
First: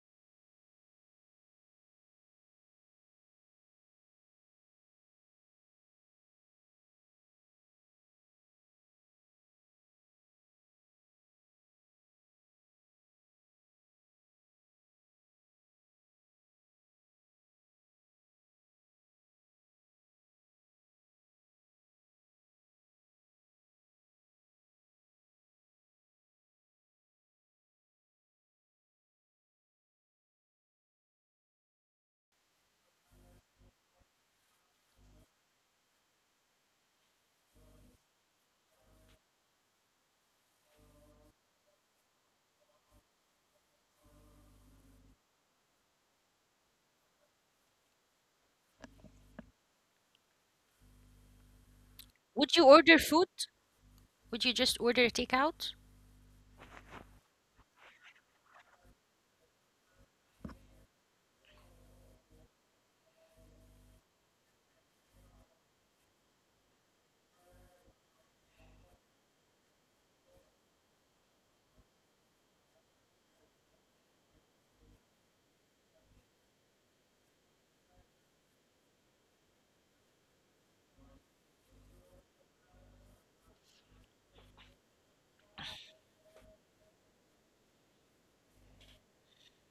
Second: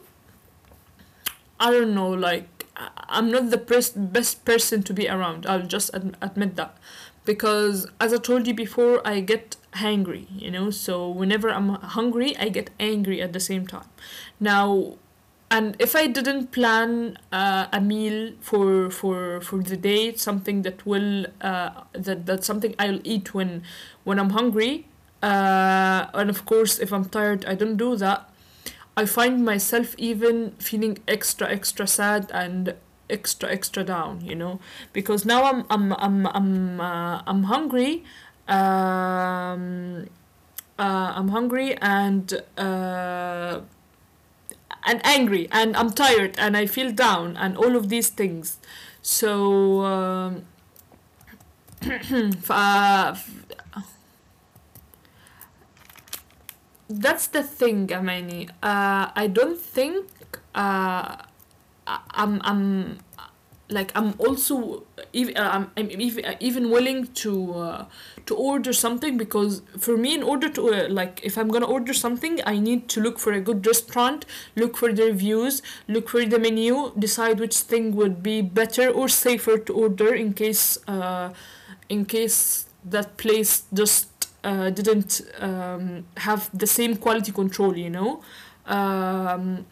Speaker 1: I don't know, like am not the best person to be around. I'll just admit that, because as I told you before, I get hangry, you know. So whenever I'm hungry, I get angry at the same time. Now, and if I didn't plan a meal for the day, something that will that's something I'll eat when I'm hungry. And of course, if I'm tired, I don't do that. I find myself even feeling extra extra sad and extra extra down, you know, because now I'm hungry. Um, I'm hungry and angry, and I'm tired, and I feel down, and all of these things. So f-
Speaker 2: Would you order
Speaker 1: uh,
Speaker 2: food?
Speaker 1: f-
Speaker 2: Would you just order takeout?
Speaker 1: that's the thing, Amani. I don't think uh, I'm like I'm also even I'm even even willing to order something, because for me in order to like if I'm gonna order something, I need to look for a good restaurant, look for the reviews, look for the menu, decide which thing would be better or safer to order, in case that place just didn't have the same quality control, you know. um,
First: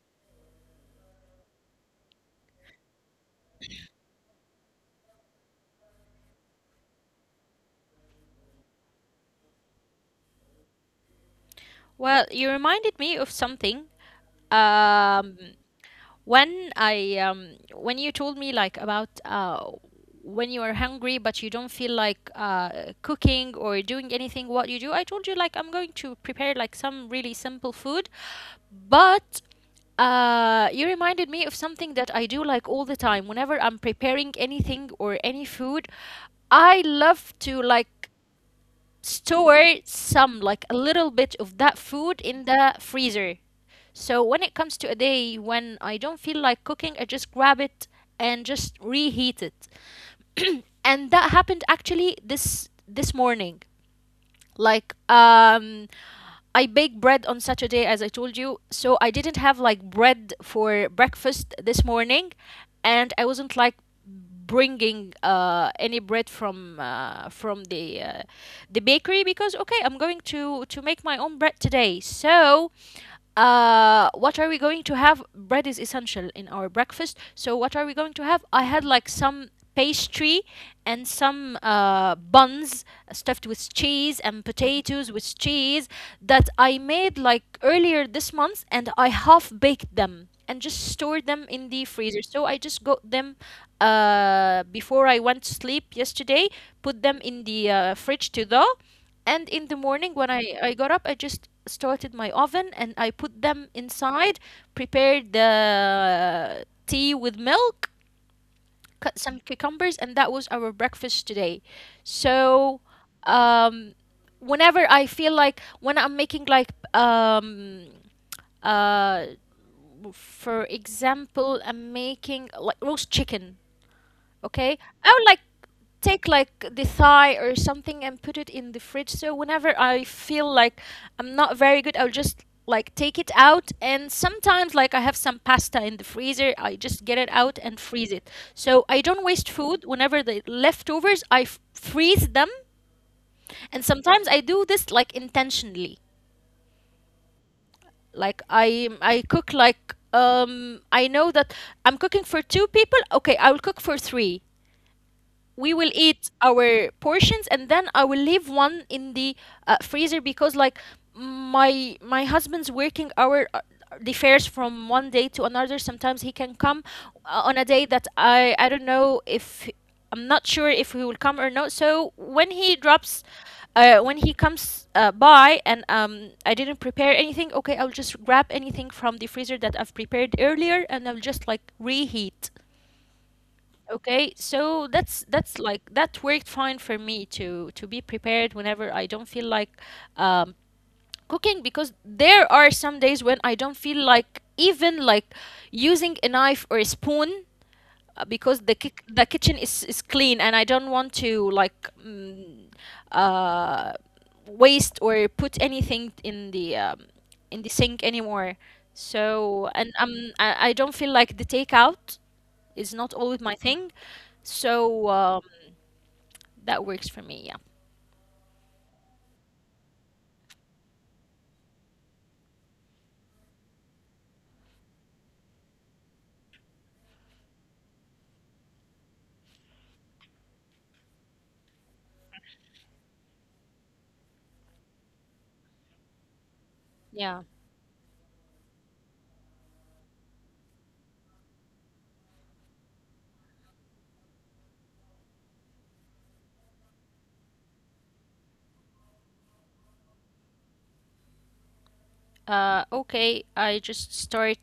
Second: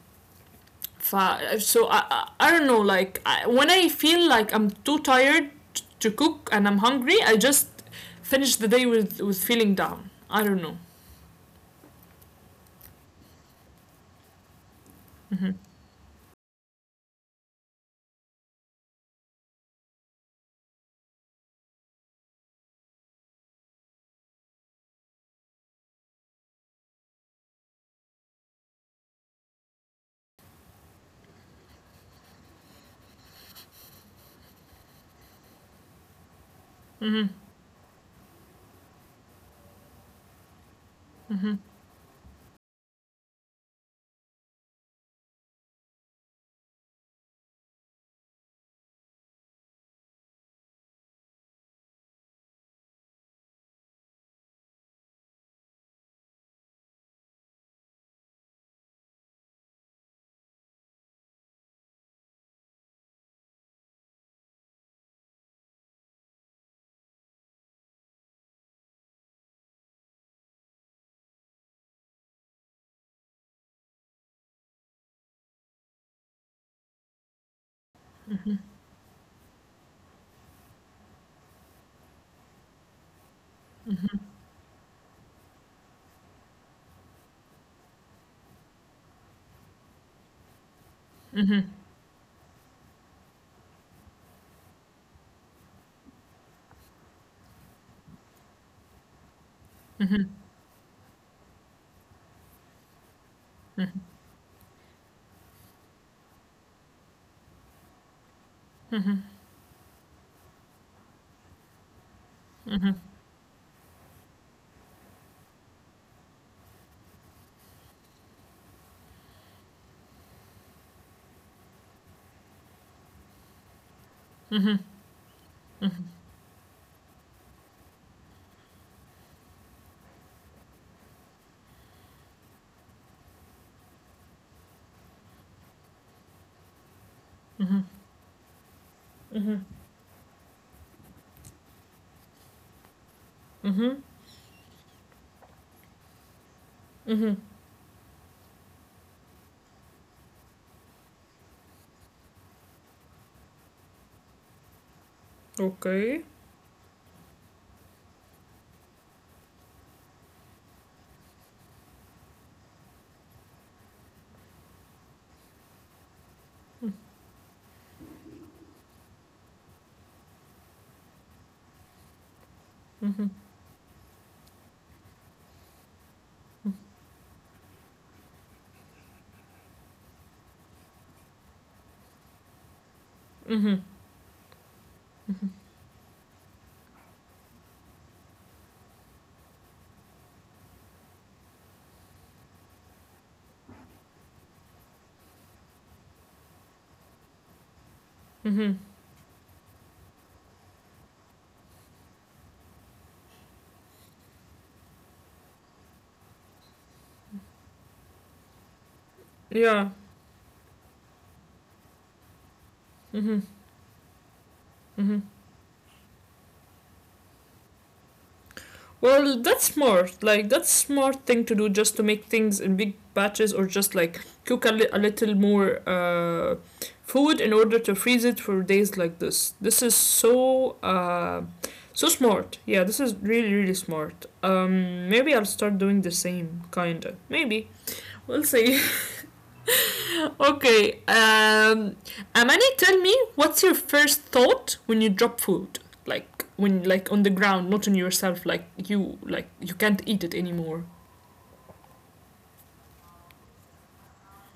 Speaker 1: So I don't know, like I, when I feel like I'm too tired to cook and I'm hungry, I just finish the day with feeling down. I don't know.
Speaker 2: Well, you reminded me of something. Um, when I when you told me like about when you are hungry but you don't feel like cooking or doing anything, what you do? I told you like I'm going to prepare like some really simple food, but you reminded me of something that I do like all the time. Whenever I'm preparing anything or any food, I love to like store some like a little bit of that food in the freezer. So when it comes to a day when I don't feel like cooking, I just grab it and just reheat it. And that happened actually this morning. Like, I bake bread on Saturday, as I told you. So I didn't have like bread for breakfast this morning, and I wasn't like bringing any bread from the bakery because okay, I'm going to make my own bread today. So what are we going to have? Bread is essential in our breakfast. So what are we going to have? I had like some pastry and some buns stuffed with cheese and potatoes with cheese that I made like earlier this month, and I half baked them and just stored them in
Speaker 1: Mhm.
Speaker 2: the freezer. So I just got them before I went to sleep yesterday, put them in the fridge to thaw, and in the morning, when
Speaker 1: Mhm.
Speaker 2: I got up, I just started my oven and I put them inside, prepared the tea with milk, cut
Speaker 1: Mhm.
Speaker 2: some cucumbers, and that was our breakfast today. So,
Speaker 1: Mhm.
Speaker 2: um, whenever I feel like when I'm making like uh, for example, I'm making like roast chicken,
Speaker 1: Mhm.
Speaker 2: okay,
Speaker 1: Mhm.
Speaker 2: I would like take like the thigh or something and put it in the fridge. So whenever I feel like I'm not very good, I'll just like take it out. And sometimes like I have some pasta in the freezer, I just get it out and
Speaker 1: Mhm.
Speaker 2: freeze it. So I don't waste
Speaker 1: Mhm.
Speaker 2: food. Whenever the leftovers, freeze them. And
Speaker 1: Mhm.
Speaker 2: sometimes I do this like intentionally.
Speaker 1: Mhm.
Speaker 2: Like I cook like I know that I'm cooking for two people, okay, I will cook for three. We will eat
Speaker 1: Okay.
Speaker 2: our portions and then I will leave one in the freezer, because like my husband's working hour differs from one day to another. Sometimes he can come on a day that I don't know if I'm not sure if he will come or not. So when he drops
Speaker 1: Mhm.
Speaker 2: when he comes by, and I didn't
Speaker 1: Mhm.
Speaker 2: prepare anything, okay, I'll just grab anything from the freezer that I've prepared earlier and I'll just like reheat.
Speaker 1: Mhm.
Speaker 2: Okay, so that's like that worked fine for me to be prepared whenever I don't feel like um, cooking, because there are some days when I don't feel like even like using a knife or a spoon, because the
Speaker 1: Mhm.
Speaker 2: the kitchen is clean and I don't want to like uh, waste or put anything in the sink anymore. So and
Speaker 1: Yeah.
Speaker 2: I don't feel like the takeout is not always
Speaker 1: Mm-hmm.
Speaker 2: my thing. So
Speaker 1: Mm-hmm.
Speaker 2: that works for me. Yeah.
Speaker 1: Well, that's smart. Like that's smart thing to do, just to make things in big batches, or just like cook a little more food in order to freeze it for days like this. This is so so smart. Yeah, this is really really smart. Maybe I'll start doing the same kinda.
Speaker 2: Yeah.
Speaker 1: Maybe we'll see. *laughs* Okay. Amani, tell me, what's your first thought when you drop food? Like when, like on the ground, not on yourself. Like you can't eat it anymore.
Speaker 2: Okay. I just start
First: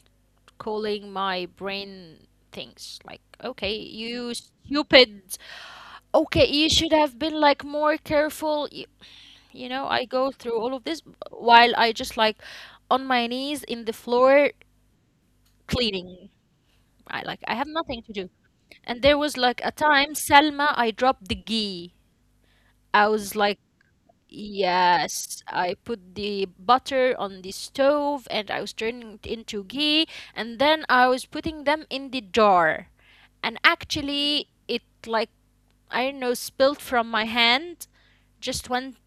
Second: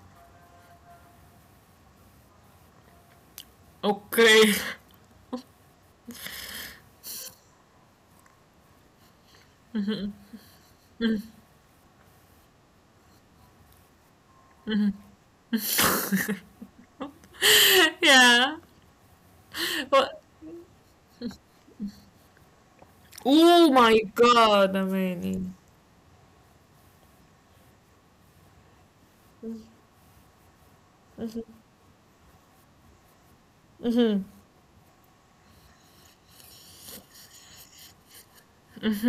Speaker 2: calling my brain things like, okay, you
Speaker 1: Okay.
Speaker 2: stupid. Okay, you should have been like more careful. You know, I go through all of this while I just like on my knees in the floor cleaning. I like I have
Speaker 1: *laughs*
Speaker 2: nothing to do.
Speaker 1: Yeah.
Speaker 2: And there was like a time,
Speaker 1: But,
Speaker 2: Selma, I dropped the ghee. I was like,
Speaker 1: oh my God, Amani.
Speaker 2: yes, I put the butter on the stove and I was turning it into ghee, and then I was putting them in the jar. And actually it like I don't know spilled from my hand, just went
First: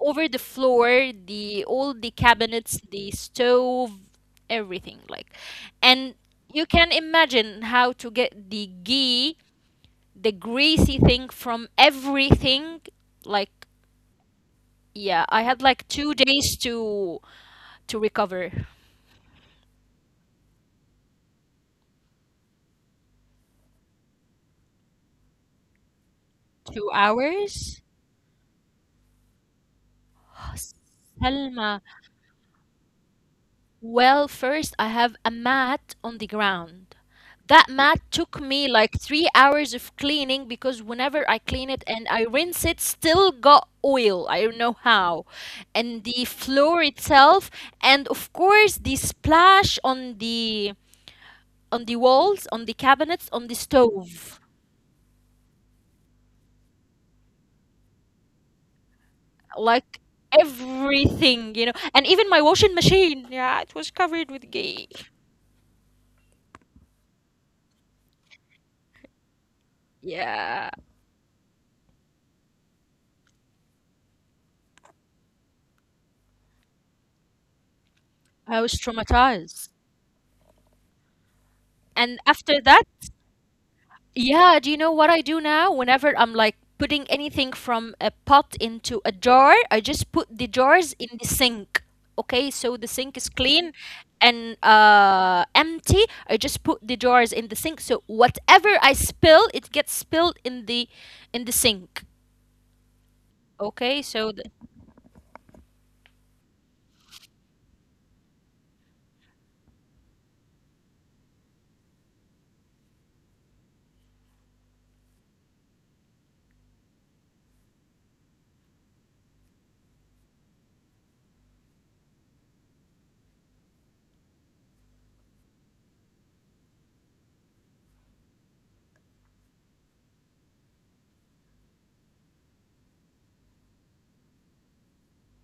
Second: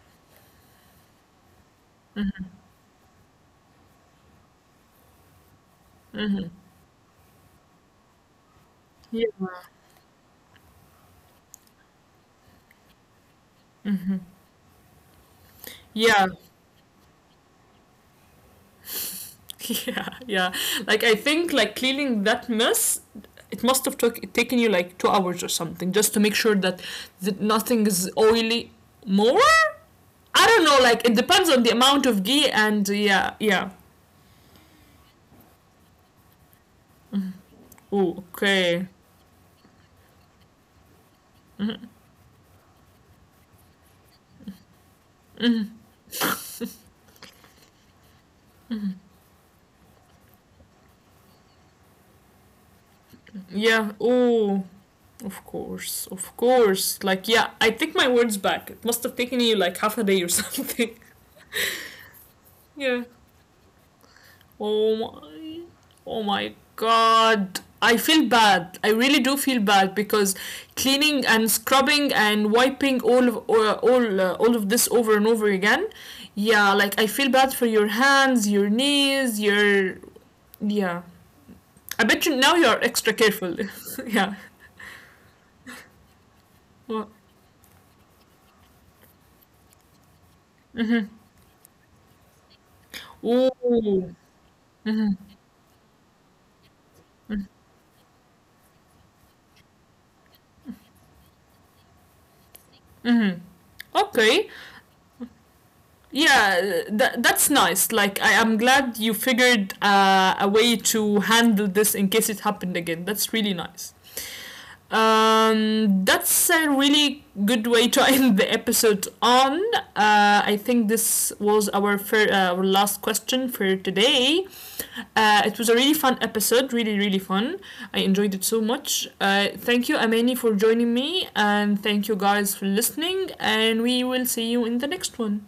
Speaker 2: over the floor, the all the cabinets, the stove, everything like. And
Speaker 1: Mhm.
Speaker 2: you can imagine how to get the
Speaker 1: Yeah.
Speaker 2: ghee, the greasy thing from everything. Like, yeah, I had like two
Speaker 1: Yeah. *laughs*
Speaker 2: days to recover.
Speaker 1: Yeah. Yeah. Like I think, like cleaning that mess, it must have taken you like 2 hours or something, just to make sure that,
Speaker 2: Two
Speaker 1: that
Speaker 2: hours?
Speaker 1: nothing is oily more. I
Speaker 2: Oh,
Speaker 1: don't know, like it depends on the
Speaker 2: Selma.
Speaker 1: amount of ghee and yeah, yeah.
Speaker 2: Well, first I have a mat on the ground. That mat
Speaker 1: Ooh,
Speaker 2: took me
Speaker 1: okay.
Speaker 2: like 3 hours of cleaning, because whenever I clean it and I rinse it, still got oil. I don't know how. And the floor itself, and of course the splash on the walls, on the cabinets, on the
Speaker 1: Yeah,
Speaker 2: stove.
Speaker 1: ooh. Of course, of course. Like yeah, I take my words back. It must have taken you like half
Speaker 2: Like
Speaker 1: a day or something.
Speaker 2: everything, you know, and even my washing
Speaker 1: *laughs* Yeah.
Speaker 2: machine. Yeah, it was covered with ghee.
Speaker 1: Oh my Oh my god. I feel bad. I really do feel bad because
Speaker 2: Yeah,
Speaker 1: cleaning and scrubbing and wiping all of this over and over again. Yeah, like I feel bad for your hands,
Speaker 2: I
Speaker 1: your
Speaker 2: was
Speaker 1: knees,
Speaker 2: traumatized.
Speaker 1: your yeah. I
Speaker 2: And
Speaker 1: bet you now
Speaker 2: after
Speaker 1: you're
Speaker 2: that,
Speaker 1: extra careful. *laughs* Yeah.
Speaker 2: yeah, do you know what I do now? Whenever I'm like
Speaker 1: Wha-
Speaker 2: putting anything from a pot into a jar, I just put the jars in the sink. Okay, so the sink is clean
Speaker 1: Ooh.
Speaker 2: and empty. I just put the jars in the sink. So whatever I spill, it gets spilled in the sink. Okay, so
Speaker 1: Okay.
Speaker 2: th-
Speaker 1: Yeah, that's nice. Like, I am glad you figured a way to handle this in case it happened again. That's really nice. That's a really good way to *laughs* end the episode on. I think this was our, our last question for today. It was a really fun episode, really, really fun. I enjoyed it so much. Thank you, Amani, for joining me, and thank you guys for listening, and we will see you in the next one.